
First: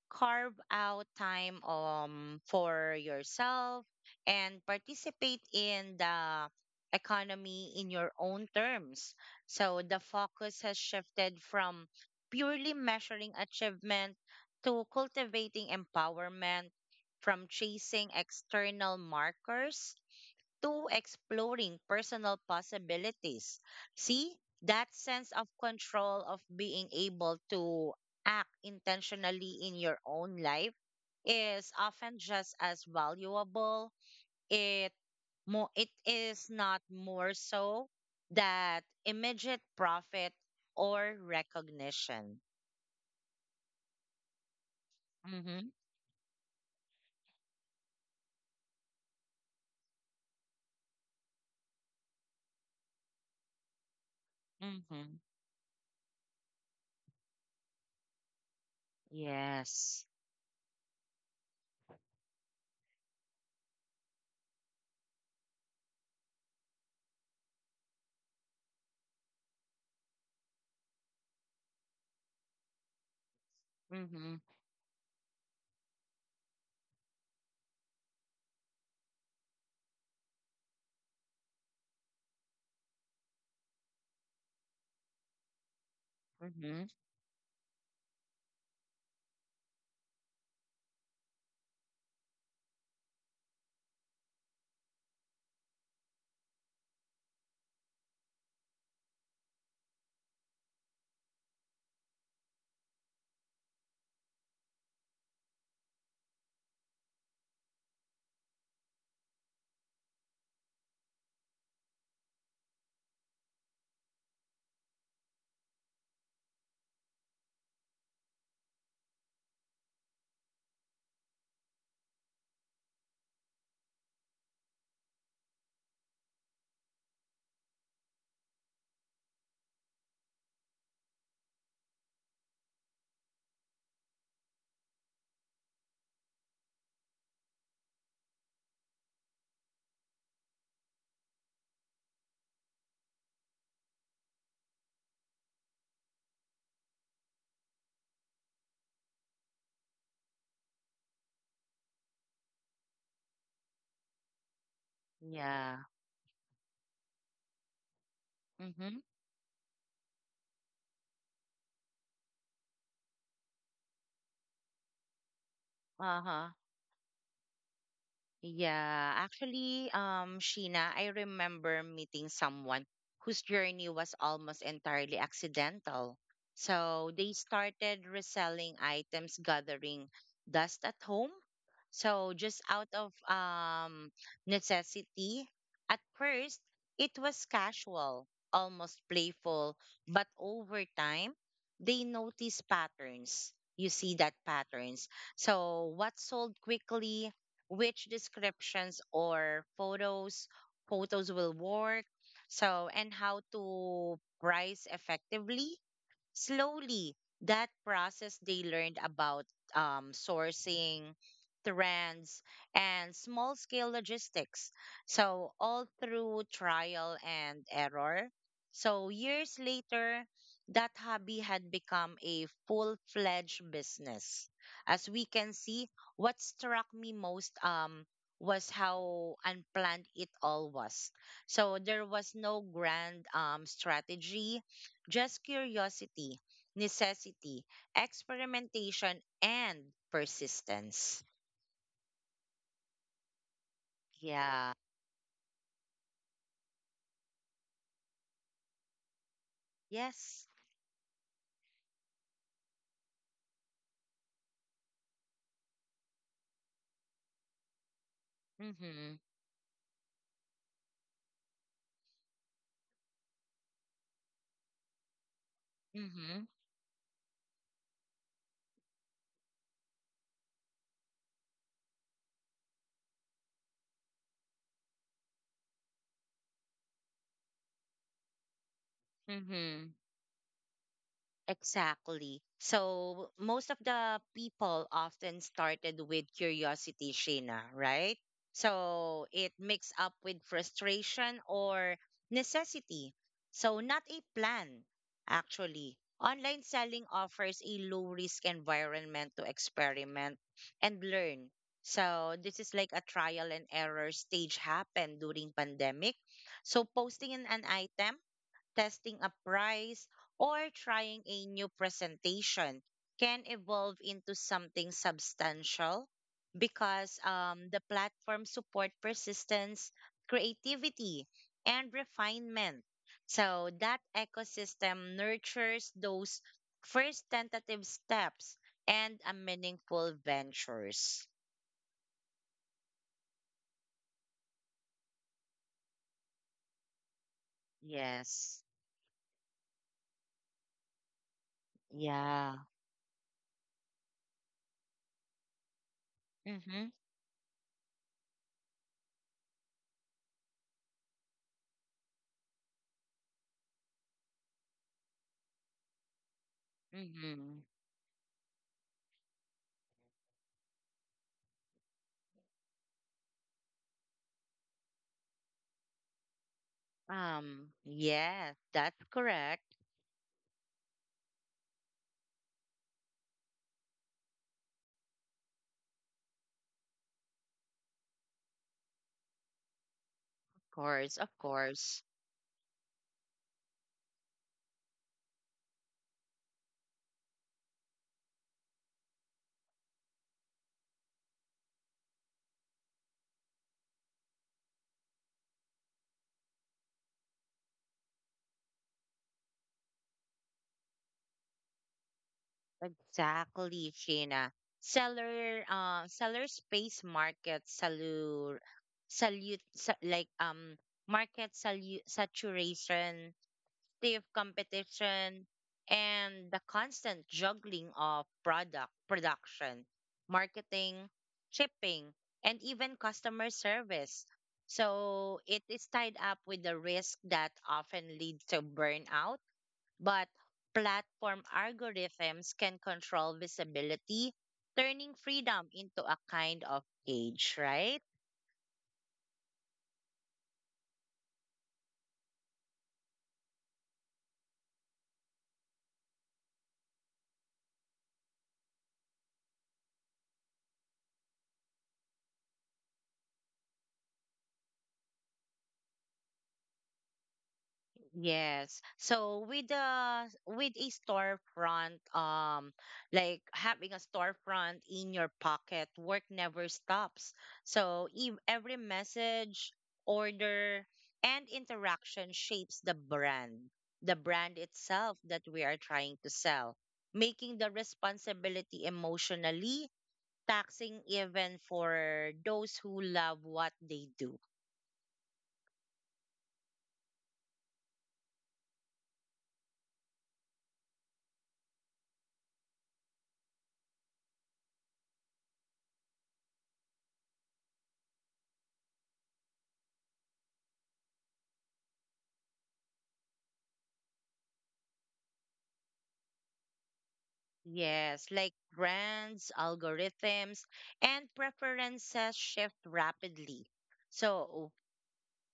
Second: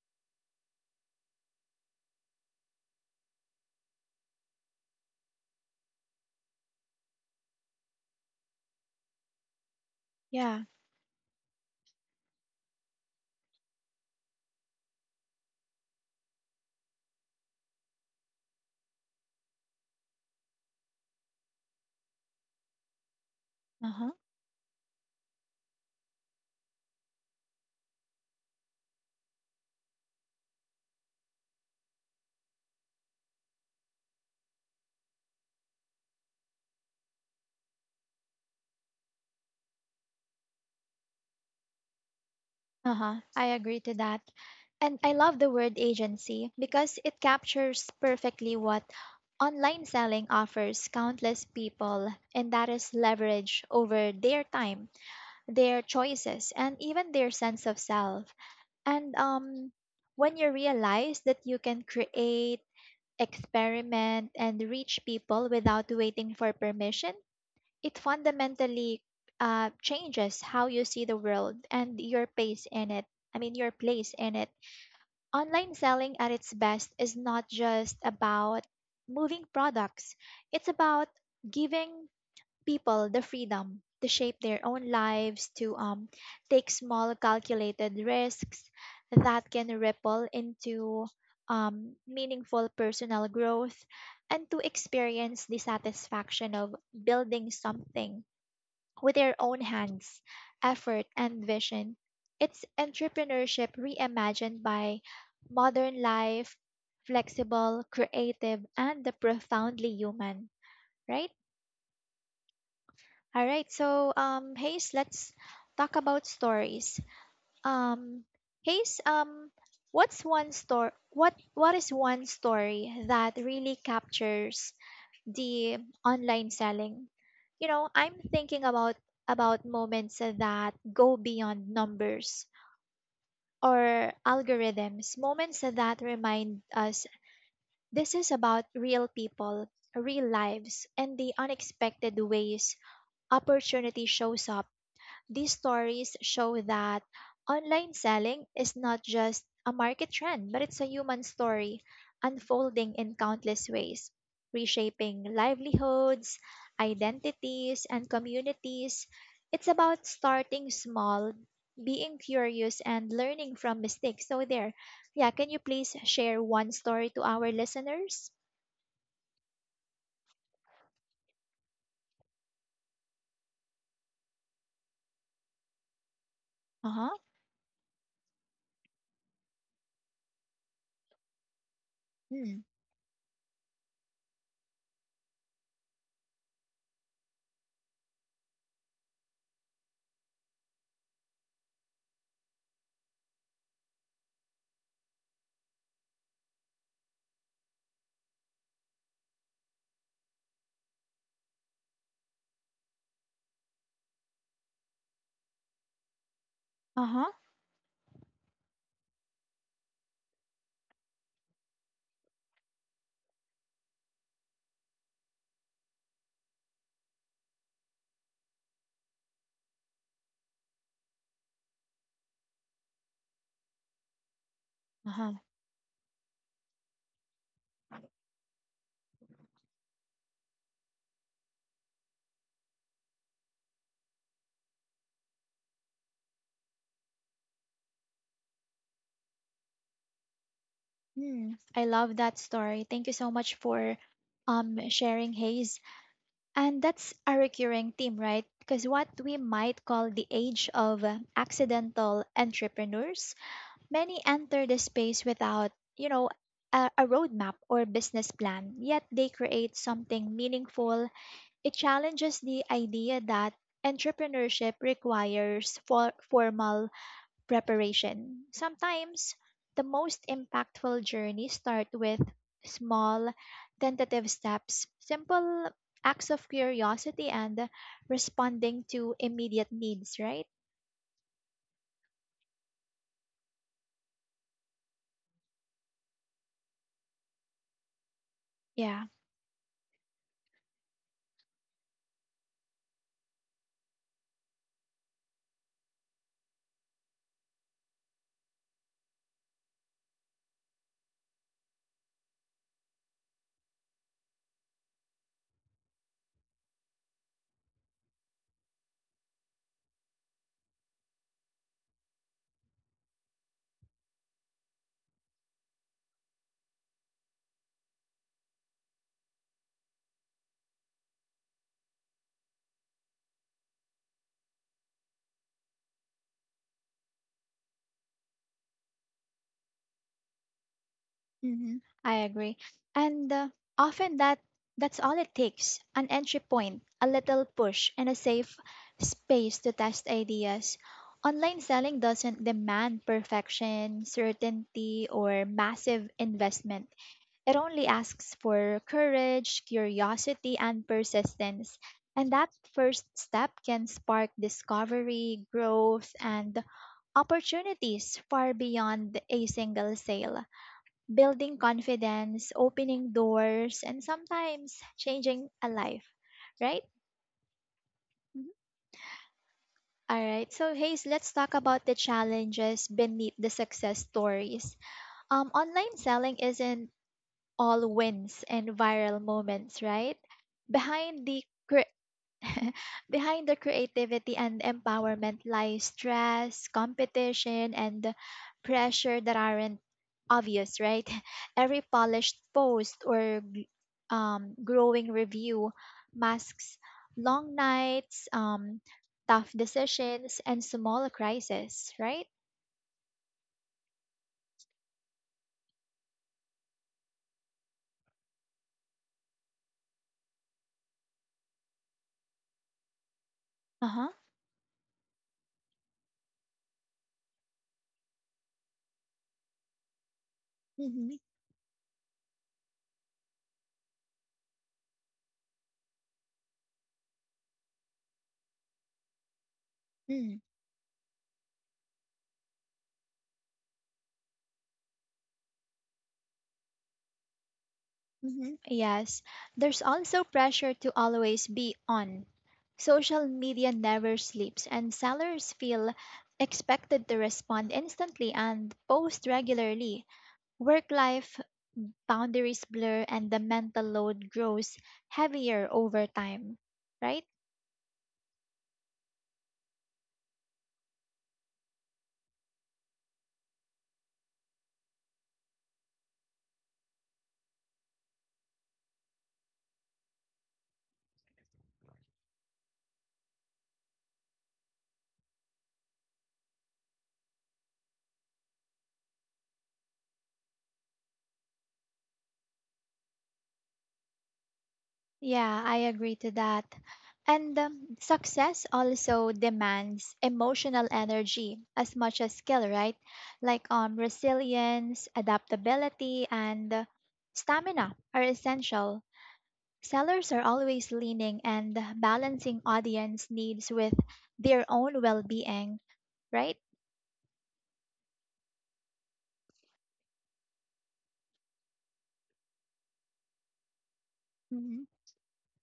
S2: carve out time for yourself and participate in the economy in your own terms. So the focus
S1: Yeah.
S2: has shifted from purely measuring achievement to cultivating empowerment, from chasing external markers to exploring personal possibilities.
S1: Uh huh.
S2: See, that sense of control of being able to act intentionally in your own life is often just as valuable. It it is not more so that immediate profit or recognition.
S1: Uh huh. I agree to that. And I love the
S2: Mhm.
S1: word agency, because it captures perfectly what online selling offers countless people, and that is leverage over their time,
S2: Mhm.
S1: their choices, and even their sense of self. And
S2: Yes.
S1: when you realize that you can create, experiment, and reach people without waiting for permission, it fundamentally changes how you see the world and your pace in it. I mean, your place in
S2: Mhm.
S1: it. Online selling at its best is not just about moving products, it's about giving people the freedom to shape their own lives, to take
S2: Mhm.
S1: small calculated risks that can ripple into meaningful personal growth, and to experience the satisfaction of building something with their own hands, effort, and vision. It's entrepreneurship reimagined by modern life, flexible, creative, and the profoundly human, right? All right, so Hayes, let's talk about stories. Um Hayes, what is one story that really captures the online selling? You know, I'm thinking about moments that go beyond numbers or algorithms, moments that remind us this is about real people, real lives, and the unexpected ways opportunity shows up. These stories show that online selling is not just a market trend, but it's a human story unfolding in countless ways, reshaping
S2: Yeah.
S1: livelihoods, identities, and
S2: Mhm.
S1: communities. It's about starting small, being curious, and learning from mistakes. So, there, yeah, can you please share
S2: Uh-huh.
S1: one story to our listeners?
S2: Yeah, actually, Sheena, I remember meeting someone whose journey was almost entirely accidental.
S1: Uh
S2: So
S1: huh.
S2: they started reselling items, gathering dust at home. So just out of necessity, at first, it was casual, almost playful, but over time, they noticed patterns. You see that patterns. So what sold quickly, which descriptions or photos will work, so and how to price effectively,
S1: Uh
S2: slowly
S1: huh.
S2: that process they learned about sourcing, trends, and small scale logistics, so all through trial and error. So years later that hobby had become a full-fledged business,
S1: Uh
S2: as we
S1: huh.
S2: can see. What struck me most was how unplanned it all was. So there was no grand strategy, just curiosity, necessity, experimentation, and persistence.
S1: Hmm, I love that story. Thank you so much for
S2: Yeah.
S1: sharing, Hayes. And that's a recurring theme, right? Because what we might call the
S2: Yes.
S1: age of accidental entrepreneurs, many enter the space without, you know, a roadmap or business plan, yet
S2: Mm-hmm.
S1: they create something meaningful. It challenges the idea that entrepreneurship requires
S2: Mm-hmm.
S1: formal preparation. Sometimes the most impactful journeys start with small, tentative steps, simple acts of curiosity, and responding to immediate
S2: Mm-hmm.
S1: needs, right?
S2: Exactly. So most of the people often started with curiosity, Sheena, right?
S1: Yeah.
S2: So it mixed up with frustration or necessity. So not a plan, actually. Online selling offers a low risk environment to experiment and learn. So this is like a trial and error stage happened during pandemic. So posting an item, testing a price, or trying a new presentation can evolve into something substantial because the platform support persistence, creativity, and refinement. So that ecosystem nurtures those first tentative steps and a meaningful ventures.
S1: Hmm. I agree. And often that's all it takes, an entry point, a little push, and a safe
S2: Yes.
S1: space to test ideas. Online selling doesn't
S2: Yeah.
S1: demand perfection, certainty, or massive
S2: Mm-hmm.
S1: investment. It only asks for courage, curiosity, and persistence. And that first step can spark discovery, growth, and
S2: Mm-hmm.
S1: opportunities far beyond a single sale, building confidence, opening doors, and sometimes changing a life, right? Mhm.
S2: Yes, that's correct.
S1: All right, so Hayes, let's talk about the challenges beneath the success stories. Online selling isn't all wins and viral moments, right?
S2: course,
S1: Behind
S2: of
S1: the cre-
S2: course.
S1: [laughs] behind the creativity and empowerment lies stress, competition, and pressure that aren't obvious, right? [laughs] Every polished post or growing review masks long nights, tough decisions, and small crises, right?
S2: Exactly, Sheena. Seller, seller space market salute, salute, sa- like, Market salute, saturation,
S1: Uh huh.
S2: stiff competition, and the constant juggling of product production,
S1: Mm-hmm.
S2: marketing, shipping, and even customer service. So it is tied up with the risk that often leads to burnout. But
S1: Mm.
S2: platform algorithms can control visibility, turning freedom into a kind of cage, right?
S1: Mhm. Yes, there's also pressure to always be on. Social media never sleeps, and sellers feel expected to respond instantly and post regularly. Work life boundaries blur, and the mental load grows heavier over time, right?
S2: Yes. So with the with a storefront, like having a storefront in your pocket, work never stops. So ev every message, order, and interaction shapes the brand itself that we are trying to sell, making the responsibility emotionally taxing even for those who love what they do.
S1: Yeah, I agree to that. And success also demands emotional energy as much as skill, right? Like resilience, adaptability, and stamina are essential. Sellers are always leaning and balancing audience needs with their own well being, right?
S2: Yes, like brands, algorithms, and preferences shift rapidly. So
S1: Mm-hmm.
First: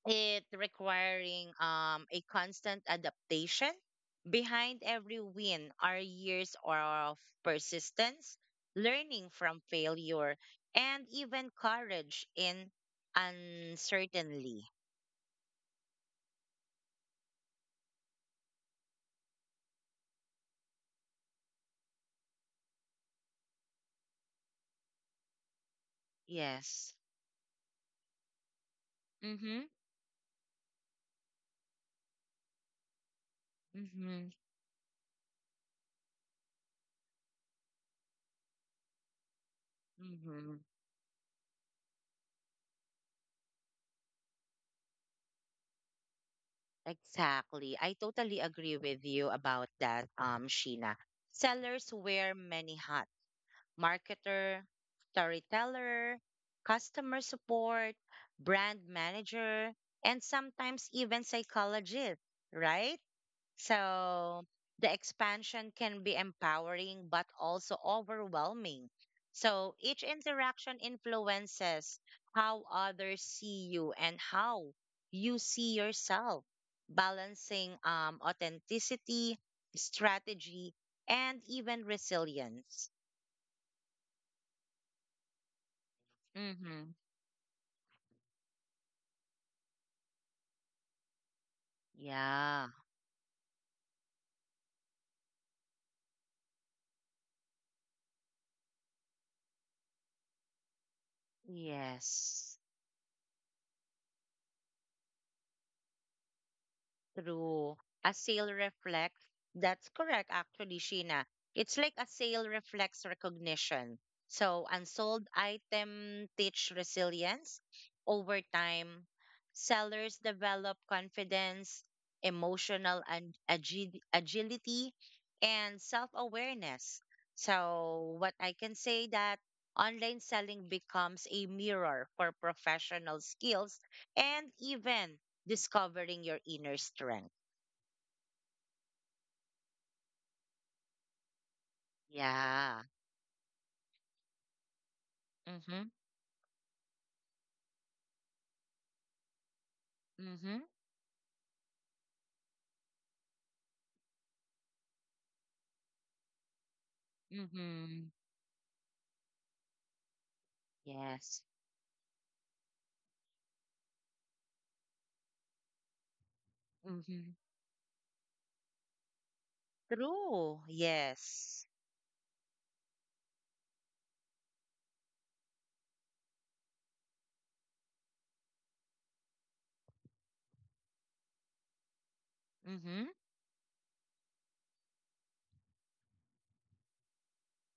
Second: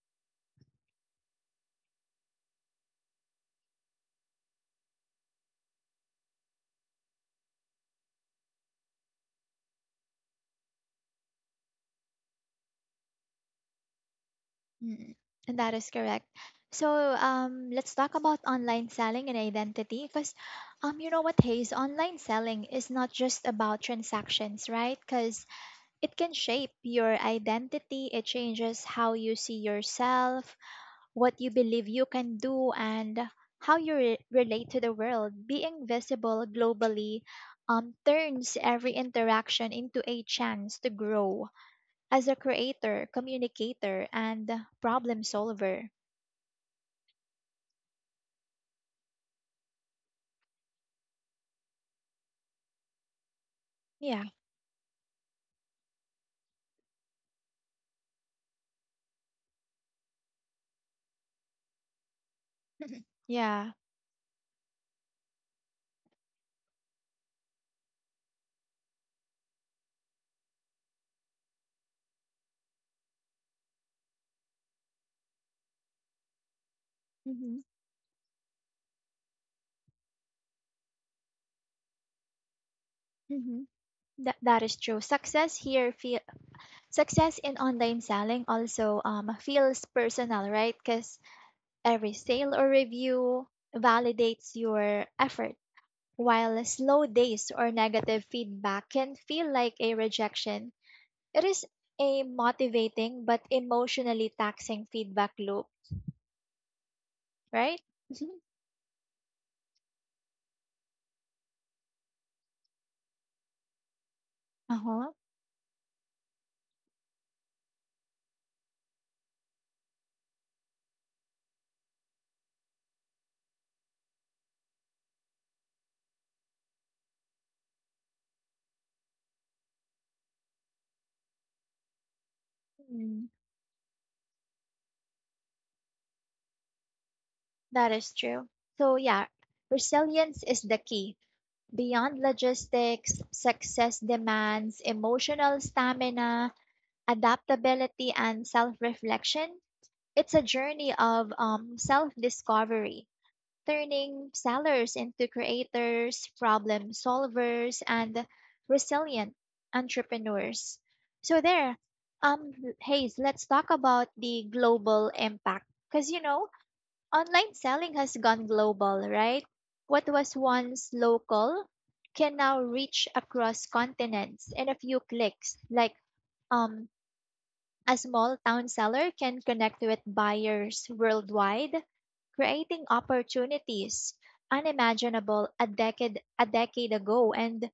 S2: it requiring a constant adaptation. Behind every win are years of persistence, learning from failure, and even courage in uncertainty.
S1: Mm, and that is correct. So let's talk about online selling and identity, because you know what, Hayes, online selling is not just about transactions, right? Because it can shape
S2: Yes.
S1: your identity, it changes how you see
S2: Mm-hmm.
S1: yourself, what you believe you can do, and how you
S2: Mm-hmm.
S1: relate to the world. Being visible globally turns every interaction into a
S2: Mm-hmm.
S1: chance to grow as a creator, communicator, and problem solver.
S2: Exactly. I totally agree with you about that, Sheena. Sellers wear many hats.
S1: Yeah.
S2: Marketer, storyteller, customer support, brand manager, and sometimes even psychologist, right?
S1: [laughs] yeah.
S2: So the expansion can be empowering but also overwhelming. So each interaction influences how others see you and how you see yourself,
S1: Mm-hmm.
S2: balancing authenticity, strategy, and even resilience.
S1: Mm-hmm. That that is true. Success here feel
S2: Mm-hmm.
S1: success in online selling also feels personal, right? Because every sale
S2: Yeah,
S1: or review validates your effort, while slow days or negative feedback can feel like a rejection. It is a
S2: yes.
S1: motivating but emotionally taxing feedback loop,
S2: True.
S1: right?
S2: A
S1: [laughs]
S2: sale reflects. That's correct, actually, Sheena. It's like a sale reflects recognition. So
S1: Uh-huh.
S2: unsold item teach resilience. Over time, sellers develop confidence, emotional and agility, and self-awareness. So what I can say that online selling becomes a mirror for professional
S1: Mm,
S2: skills and even discovering your inner strength.
S1: that is true. So, yeah, resilience is the key. Beyond
S2: Yeah.
S1: logistics, success demands emotional
S2: Mm-hmm.
S1: stamina, adaptability, and self reflection. It's a
S2: Mm-hmm.
S1: journey of self discovery, turning sellers into creators, problem solvers,
S2: Mm-hmm.
S1: and resilient entrepreneurs. So
S2: Yes.
S1: there, um, Hayes, let's talk about the global impact. Because you know,
S2: Mm-hmm.
S1: online selling has gone global, right? What was
S2: True.
S1: once local
S2: Yes.
S1: can now reach across continents in a few clicks, like um a small town seller can connect with buyers worldwide, creating
S2: Mm-hmm.
S1: opportunities unimaginable a decade ago, and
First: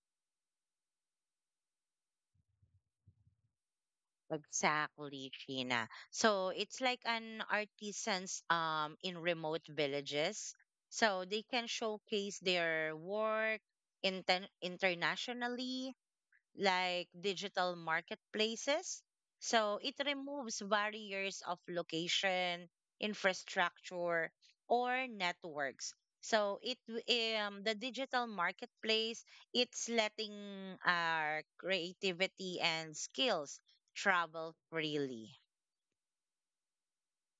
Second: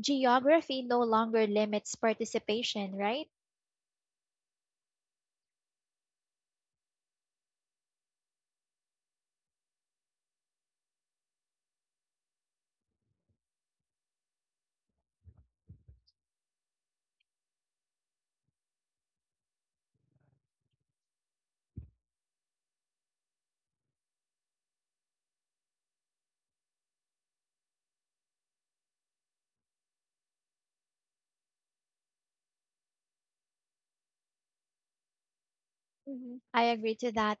S1: geography no longer limits participation, right?
S2: Exactly, Sheena. So it's like an artisans in remote villages. So they can showcase their work internationally like digital marketplaces. So it removes barriers of location, infrastructure, or networks. So it w- the digital marketplace, it's letting our creativity and skills travel freely.
S1: Mhm. I agree to that.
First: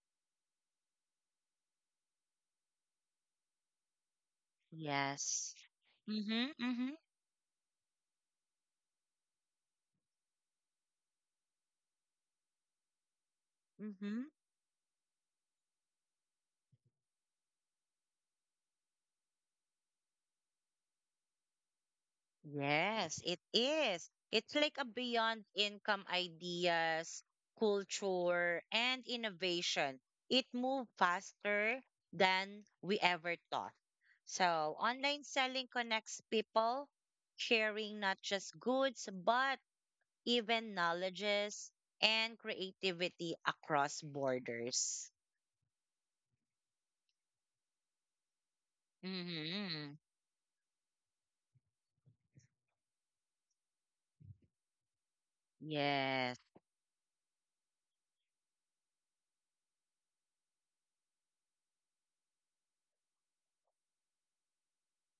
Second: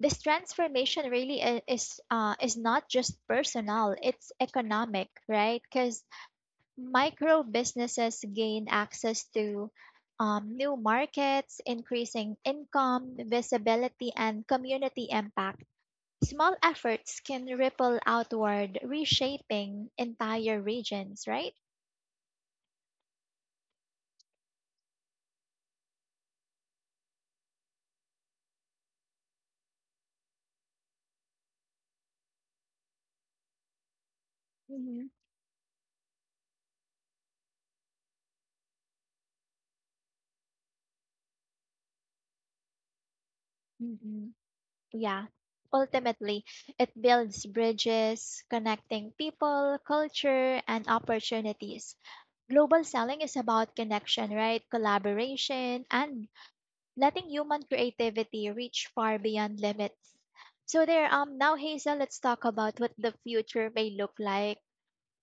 S1: This transformation really is not just personal, it's economic,
S2: Yes.
S1: right? Because
S2: Mhm. Mhm.
S1: micro businesses gain access to new markets, increasing income, visibility,
S2: Mhm.
S1: and community impact. Small efforts can ripple outward, reshaping entire regions, right?
S2: Yes, it is. It's like a beyond income ideas, culture, and innovation. It moved faster than we ever thought. So,
S1: Mm-hmm.
S2: online selling connects people, sharing not just goods, but even knowledges and creativity across
S1: Hmm.
S2: borders.
S1: Yeah. Ultimately, it builds bridges, connecting people,
S2: Mm-hmm.
S1: culture, and opportunities. Global selling is about connection, right? Collaboration and
S2: Yes.
S1: letting human creativity reach far beyond limits. So there, now Hazel, let's talk about what the future may look like.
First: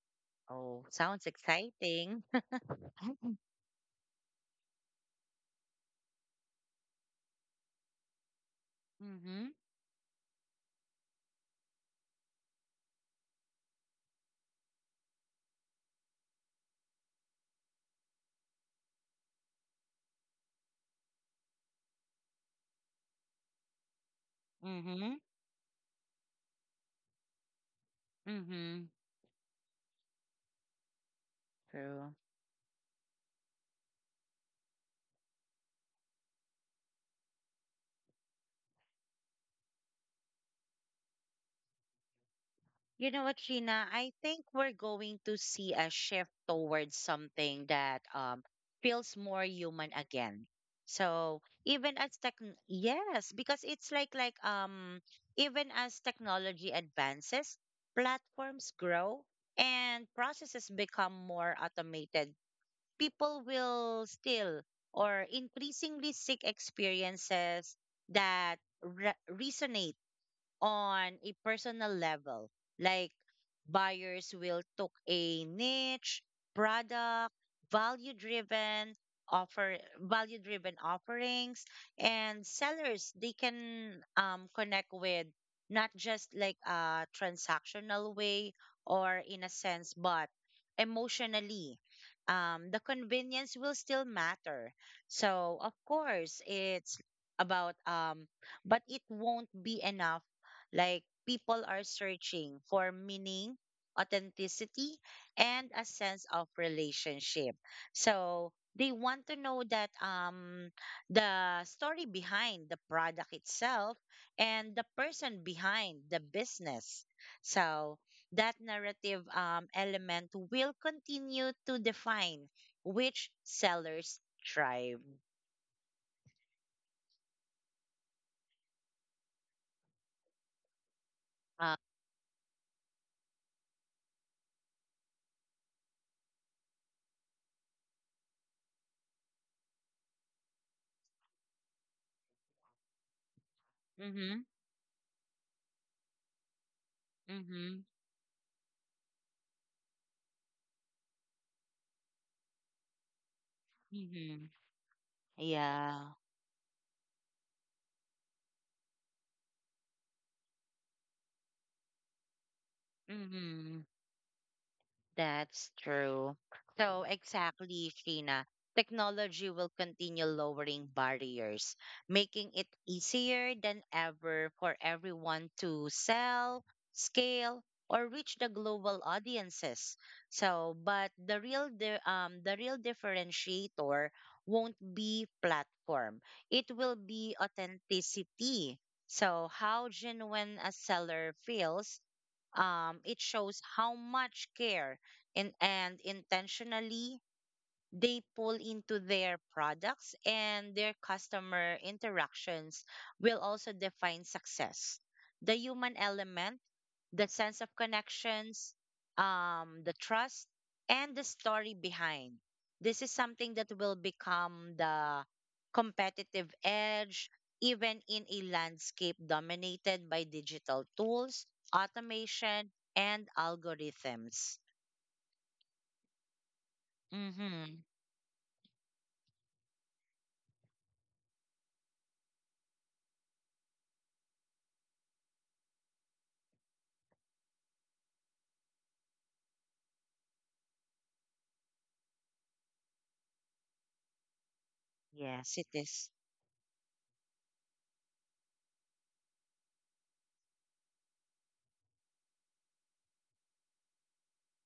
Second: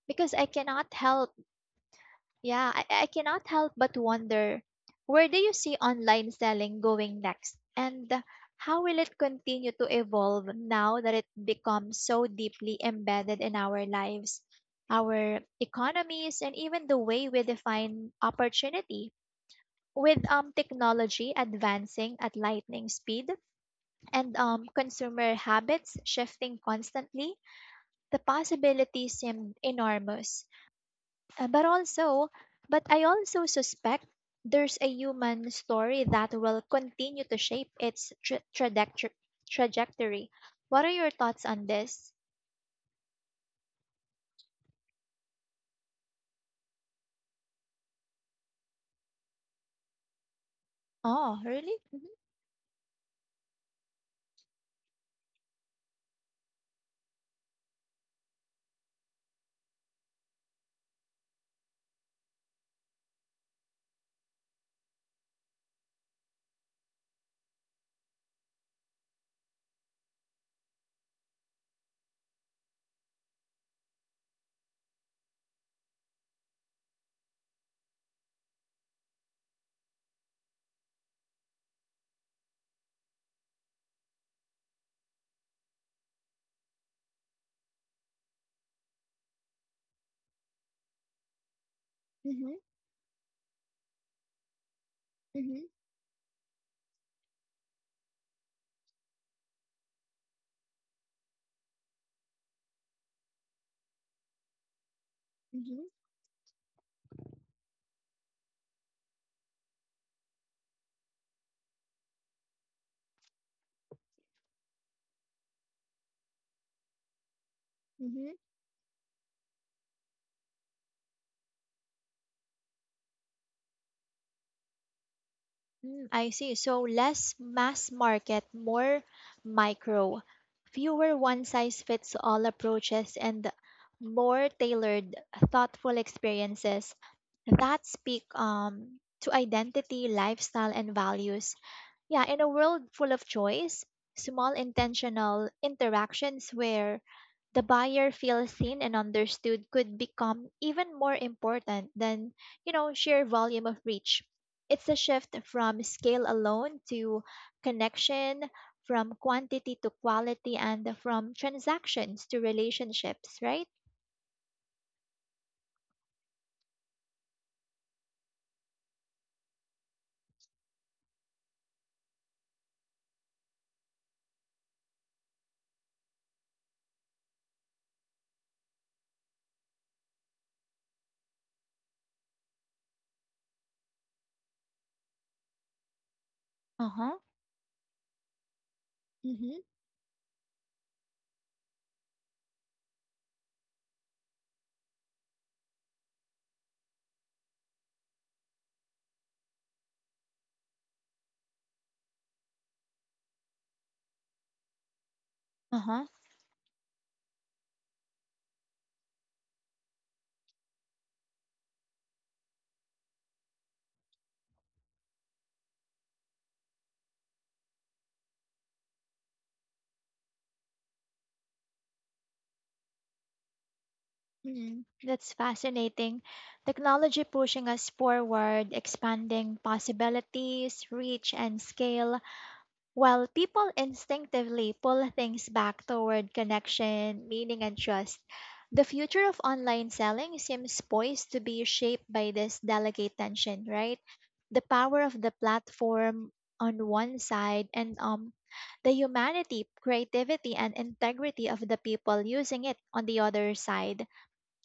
S1: Because I
S2: Oh,
S1: cannot
S2: sounds
S1: help,
S2: exciting.
S1: yeah, I
S2: [laughs]
S1: cannot help but wonder, where do you see online selling going next, and how will it
S2: Mm-hmm.
S1: continue to evolve now that it becomes so deeply embedded in our lives, our economies, and even the way we define opportunity? With technology advancing at lightning speed, and
S2: Mm-hmm.
S1: consumer habits shifting constantly, the
S2: Mm-hmm.
S1: possibilities seem enormous. Uh, but
S2: True.
S1: also, but I also suspect there's a human story that will continue to shape its trajectory. Trajectory. What are your thoughts on this?
S2: You know what, Sheena? I think we're going to see a shift towards something that feels more human again.
S1: Oh,
S2: So
S1: really?
S2: even as tech, yes, because it's like even as technology advances, platforms grow and processes become more automated. People will still or increasingly seek experiences that resonate on a personal level. Like buyers will took a niche, product, value driven value driven offerings and sellers they can connect with not just like a transactional way or in a sense but emotionally.
S1: Mm-hmm.
S2: The convenience will still matter so
S1: Mm-hmm.
S2: of course it's about but it won't be enough, like people are searching for meaning, authenticity, and
S1: Mm-hmm.
S2: a sense of relationship. So they want to know that the story behind the product itself and the person behind the business. So
S1: Mm-hmm.
S2: that narrative element will continue to define which sellers thrive.
S1: Mm, I see. So less mass market, more micro, fewer one size
S2: Uh,
S1: fits all approaches, and more tailored, thoughtful experiences that speak to identity, lifestyle, and values. Yeah, in a world full of choice,
S2: mm-hmm,
S1: small intentional interactions where the
S2: mm-hmm,
S1: buyer feels seen and understood could become even more important than, sheer volume of reach.
S2: mm-hmm.
S1: It's a shift from
S2: Yeah.
S1: scale alone to connection, from quantity to quality, and from transactions to relationships, right?
S2: Mm-hmm. That's true. So, exactly, Sheena. Technology will continue lowering barriers, making it easier than ever for everyone to sell, scale, or reach the global audiences. So, but the real differentiator won't be platform. It
S1: Uh
S2: will
S1: huh.
S2: be authenticity. So,
S1: Mm-hmm.
S2: how genuine a seller feels, it shows how much care and intentionally they pull into their products and their customer interactions will also define success. The
S1: Uh
S2: human
S1: huh.
S2: element, the sense of connections, the trust, and the story behind. This is something that will become the competitive edge, even in a landscape dominated by digital tools, automation, and algorithms.
S1: Mhm. That's fascinating. Technology pushing
S2: Mm-hmm.
S1: us forward, expanding possibilities, reach, and scale, while people instinctively pull things back toward connection, meaning, and trust. The future of online selling seems poised to be shaped by this delicate tension, right? The power of the
S2: Yes, it is.
S1: platform on one side and the humanity, creativity, and integrity of the people using it on the other side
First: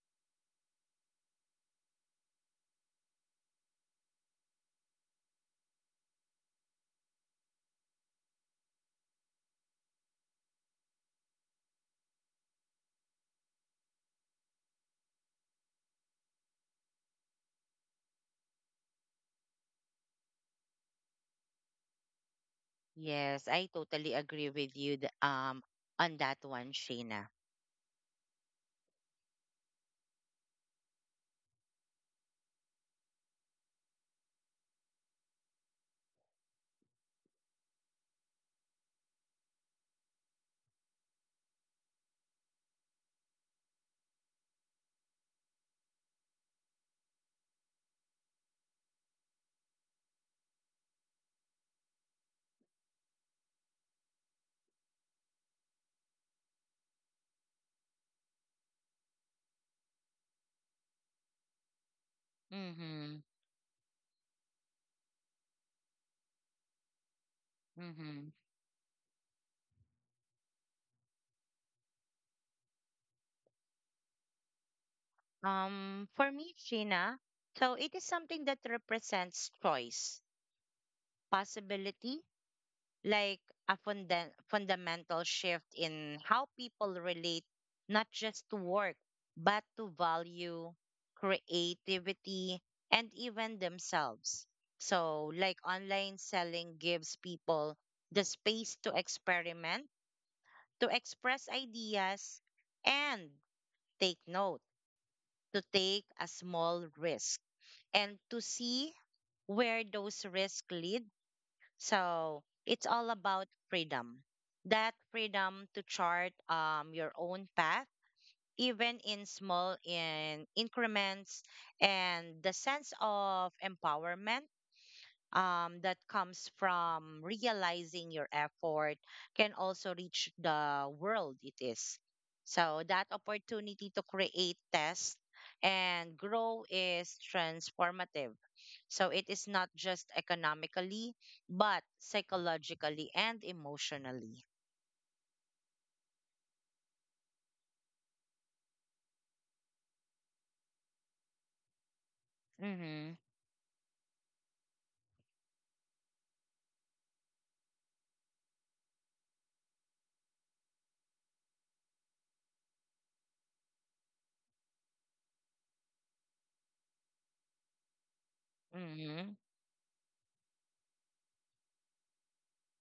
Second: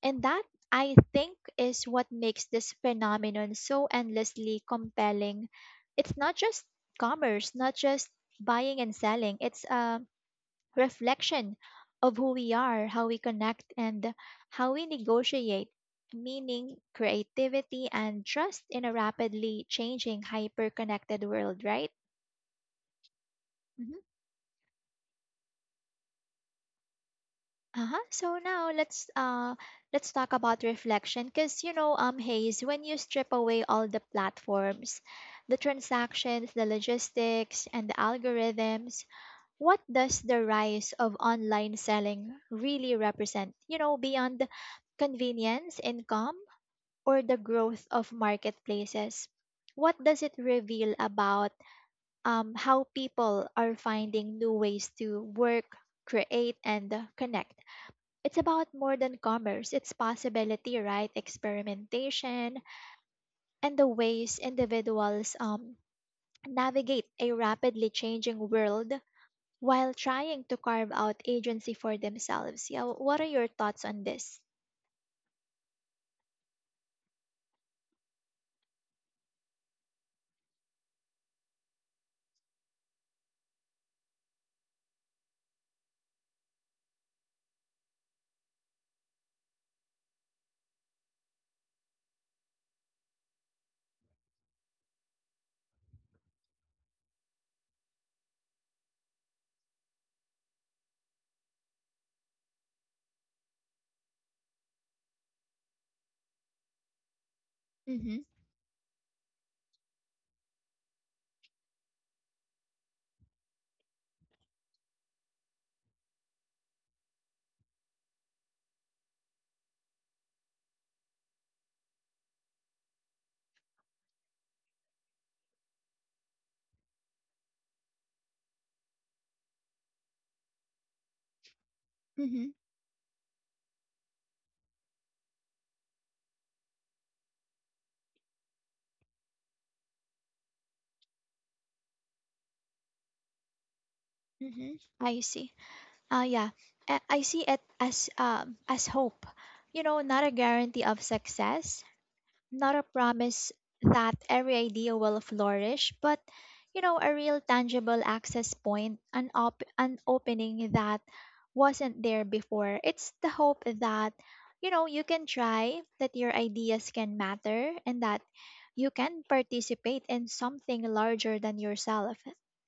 S1: and that, I think, is what makes this phenomenon so endlessly compelling. It's not just commerce, not just buying and selling, it's a reflection of who we are, how we connect, and how we negotiate meaning, creativity, and trust in a rapidly changing, hyper connected world, right?
S2: Yes, I
S1: Mm-hmm.
S2: totally agree with you on that one, Sheena.
S1: Uh-huh. So now let's talk about reflection because Hayes, when you strip away all the platforms, the transactions, the logistics and the algorithms, what does the rise of online selling really represent? You know, beyond convenience, income or the growth of marketplaces. What does it reveal about how people are finding new ways to work, create and connect? It's about more than commerce. It's possibility, right? Experimentation
S2: Mm-hmm.
S1: and the ways individuals navigate a rapidly
S2: Mm-hmm.
S1: changing world while trying to carve out agency for themselves. Yeah, what are your thoughts on this?
S2: For me, Sheena, so it is something that represents choice, possibility, like a fundamental shift in how people relate not just to work, but to value, creativity, and even themselves. So, like online selling gives people the space to experiment, to express ideas and take note, to take a small risk and
S1: Mm-hmm.
S2: to see where those risks lead. So it's all about freedom. That freedom to chart your own path, even in small in increments, and the sense of empowerment that comes from realizing your effort can also reach the world it is.
S1: Mm-hmm.
S2: So that opportunity to create, test, and grow is transformative. So it is not just economically, but psychologically and emotionally.
S1: Mm-hmm. I see. Yeah, I see it as hope. You know, not a guarantee of success. Not a
S2: Mm-hmm.
S1: promise that every idea will flourish, but, you know, a real tangible access point, an opening that wasn't there before. It's the hope that, you know, you can try, that your ideas can matter, and that you
S2: Mm-hmm.
S1: can participate in something larger than yourself.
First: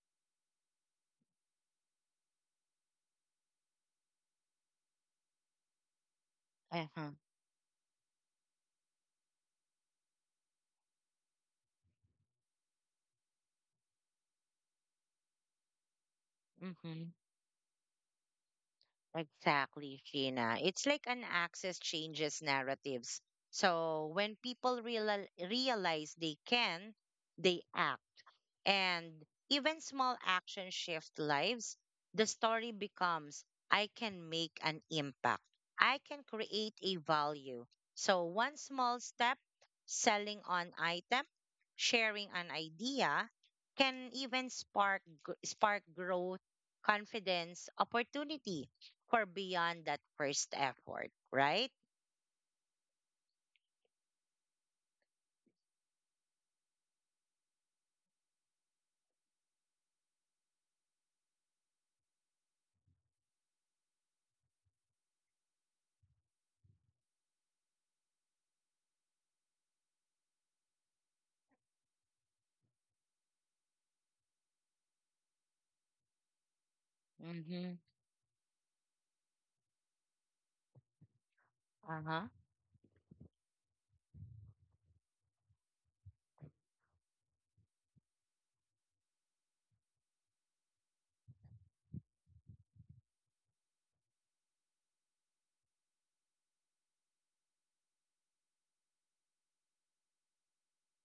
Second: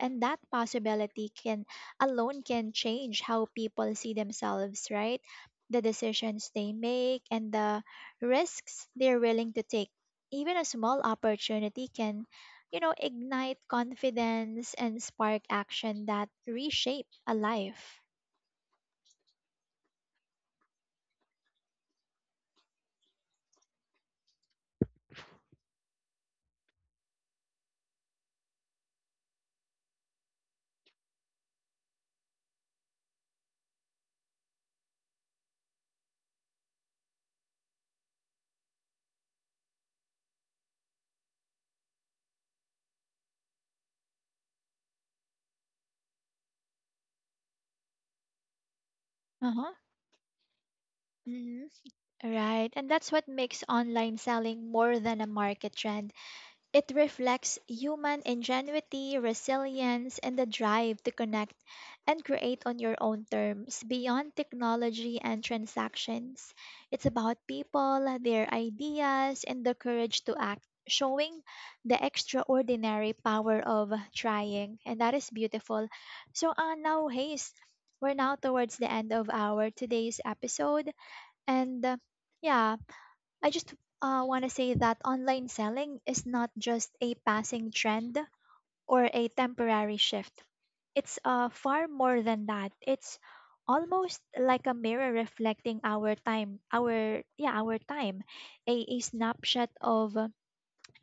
S1: And that possibility can alone can change how people see themselves, right? The decisions they
S2: Uh-huh.
S1: make and the risks they're willing to take. Even a small opportunity can, you know, ignite confidence and spark action that
S2: Mm-hmm.
S1: reshape a life.
S2: Exactly, Sheena. It's like an access changes narratives. So when people realize they can, they act. And even small actions shift lives. The story becomes I can make an impact, I can create a value. So, one small step, selling an item, sharing an idea, can even spark growth, confidence, opportunity for
S1: Uh huh.
S2: beyond that first effort,
S1: Hmm.
S2: right?
S1: Right. And that's what makes online selling more than a market trend. It reflects human ingenuity, resilience, and the drive to connect and create on your own terms beyond technology and transactions. It's about people, their ideas, and the courage to act, showing the extraordinary power of trying. And that is beautiful. So, now, Hayes,
S2: Mm-hmm.
S1: we're now towards the end of our today's episode. And
S2: Uh-huh.
S1: yeah, I just want to say that online selling is not just a passing trend or a temporary shift. It's far more than that. It's almost like a mirror reflecting our time, our time, a snapshot of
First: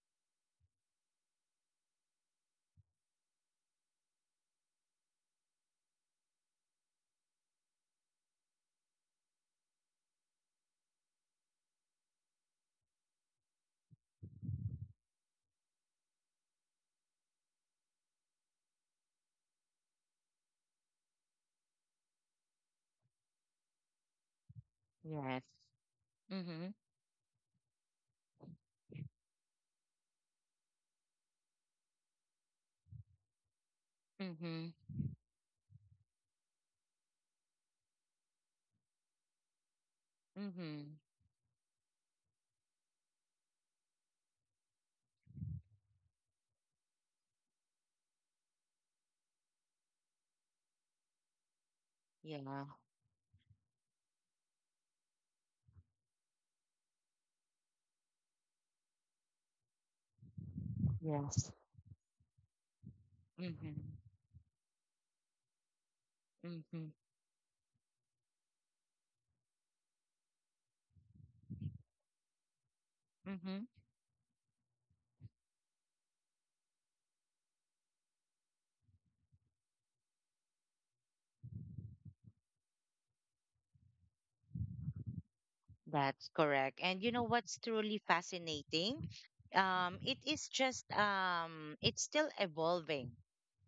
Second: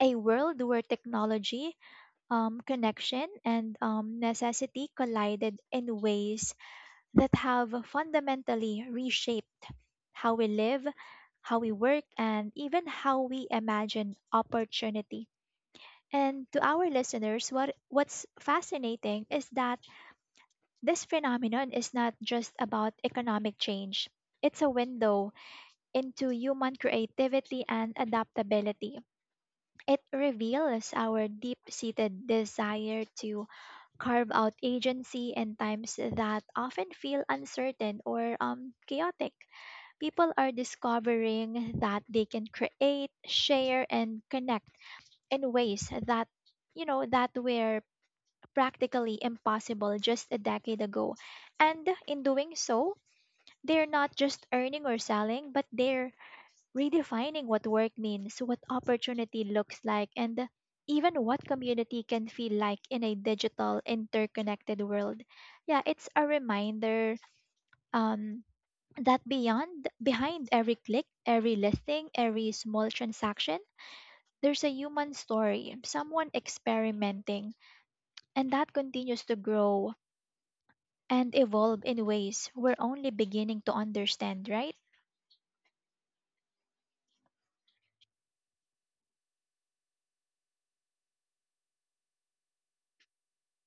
S1: a world where technology, connection, and necessity collided in ways that have fundamentally reshaped how we live, how we work, and even how we imagine opportunity. And to our listeners, what's fascinating is that this phenomenon is not just about economic change. It's a window
S2: Yes.
S1: into
S2: Mm-hmm.
S1: human creativity and adaptability. It reveals our deep-seated desire to carve out
S2: Mm-hmm.
S1: agency in times that often feel uncertain or chaotic. People are
S2: Mm-hmm.
S1: discovering that they can create, share, and connect in ways that, you know, that were practically impossible just a decade ago. And in doing
S2: Yeah.
S1: so, they're not just earning or selling, but they're redefining what work means, what opportunity looks like, and even what
S2: Yes.
S1: community can feel like in a
S2: Mm-hmm.
S1: digital, interconnected world. Yeah, it's a
S2: Mm-hmm.
S1: reminder um, that beyond behind every click, every listing, every small transaction,
S2: Mm-hmm.
S1: there's a human story, someone experimenting, and that continues to grow and evolve in ways we're only beginning to understand, right?
S2: That's correct. And you know what's truly fascinating? It is just It's still evolving.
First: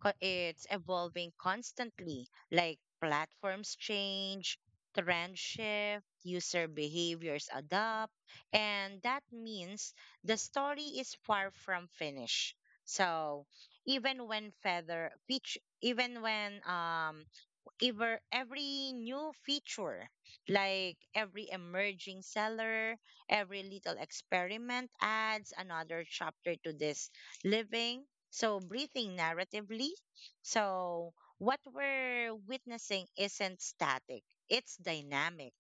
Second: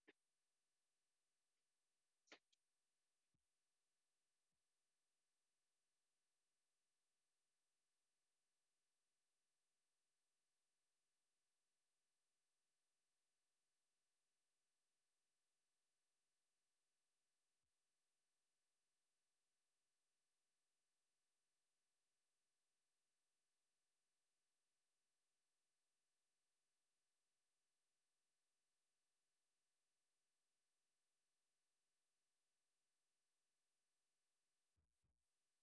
S2: It's evolving constantly. Like platforms change, trends shift, user behaviors adapt, and that means the story is far from finished. So even when feather feature, even when ever every new feature, like every emerging seller, every little experiment adds another chapter to this living. So breathing narratively. So what we're witnessing isn't static, it's dynamic.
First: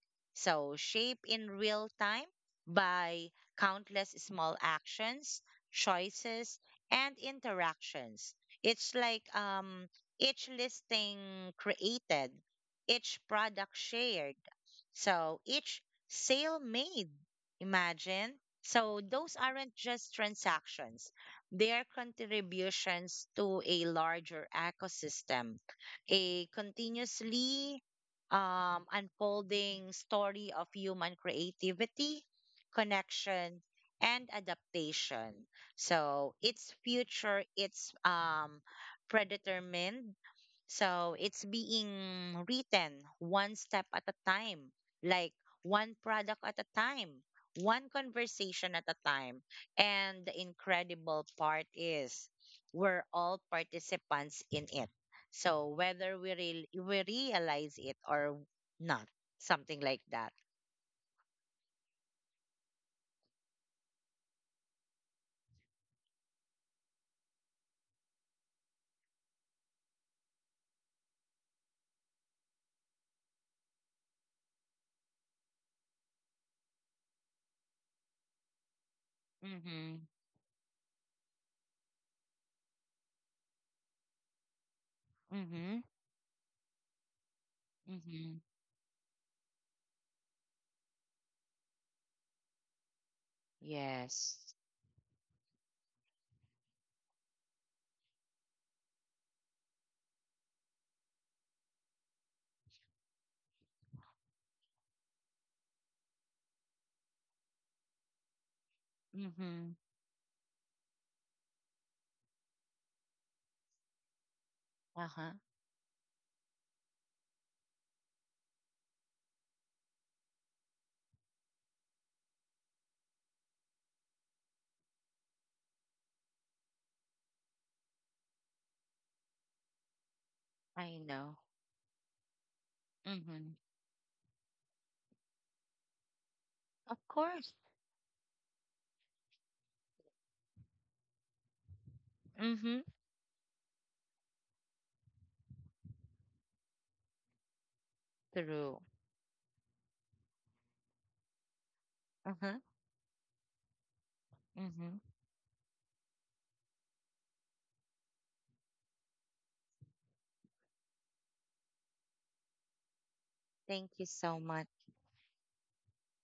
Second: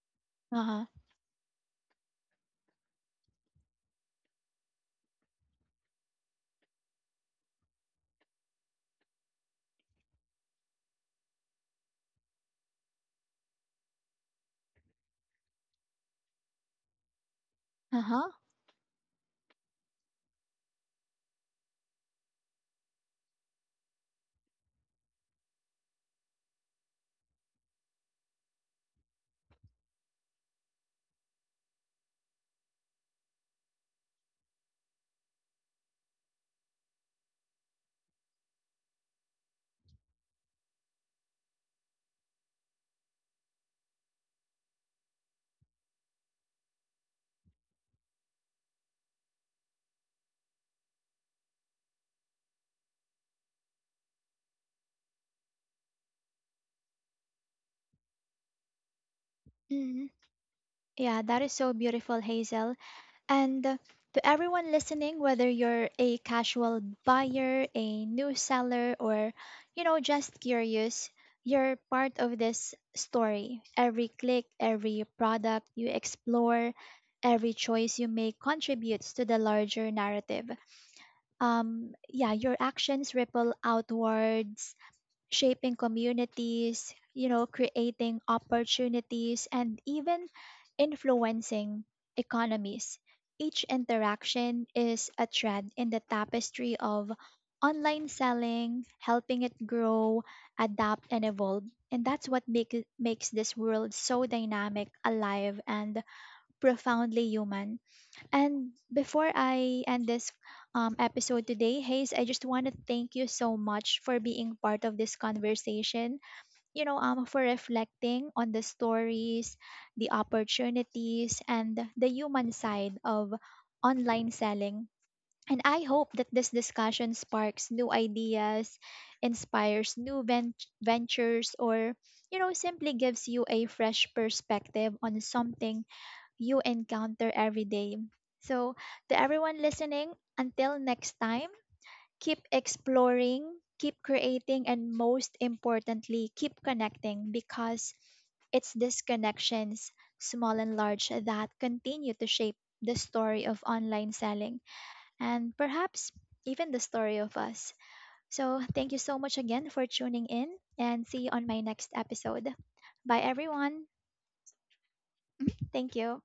S1: Uh
S2: So
S1: huh.
S2: shaped in real time by countless small actions, choices, and interactions. It's like each listing created, each product shared, so each sale made.
S1: Uh huh.
S2: Imagine. So those aren't just transactions, they are contributions to a larger ecosystem, a continuously unfolding story of human creativity, connection, and adaptation. So its future, its predetermined. So it's being written one step at a time, like one product at a time, one conversation at a time. And the incredible part is we're all participants in it. So whether we realize it or not, something like
S1: Mm.
S2: that.
S1: Yeah, that is so beautiful, Hazel. And to everyone listening, whether you're a casual buyer, a new seller, or, you know, just curious, you're part of this story. Every click, every product you explore, every choice you make contributes to the larger
S2: Mm-hmm.
S1: narrative. Yeah, your actions ripple outwards, shaping
S2: Mm-hmm.
S1: communities, you know, creating
S2: Mm-hmm.
S1: opportunities, and even influencing economies. Each
S2: Yes.
S1: interaction is a thread in the tapestry of online selling, helping it grow, adapt, and evolve. And that's what makes this world so dynamic, alive, and profoundly human. And before
S2: Mm-hmm.
S1: I end this episode today, Hayes, I just want to thank you so much for being part of this
S2: Uh-huh.
S1: conversation. You know, for reflecting on the stories, the opportunities, and the human side of online selling. And I hope that this discussion sparks new ideas, inspires new
S2: I know.
S1: ventures, or, you know, simply gives you
S2: Mm-hmm.
S1: a fresh perspective on something you
S2: Of
S1: encounter
S2: course.
S1: every day. So, to everyone listening, until next time, keep
S2: Mm-hmm.
S1: exploring, keep creating, and most importantly, keep connecting because it's
S2: Through,
S1: these connections, small and large, that continue to shape
S2: uh-huh.
S1: the story of online selling
S2: Mm-hmm.
S1: and perhaps even the story of us. So, thank you so much again for tuning in and see you on my next episode. Bye, everyone.
S2: Thank you so much.
S1: Thank you.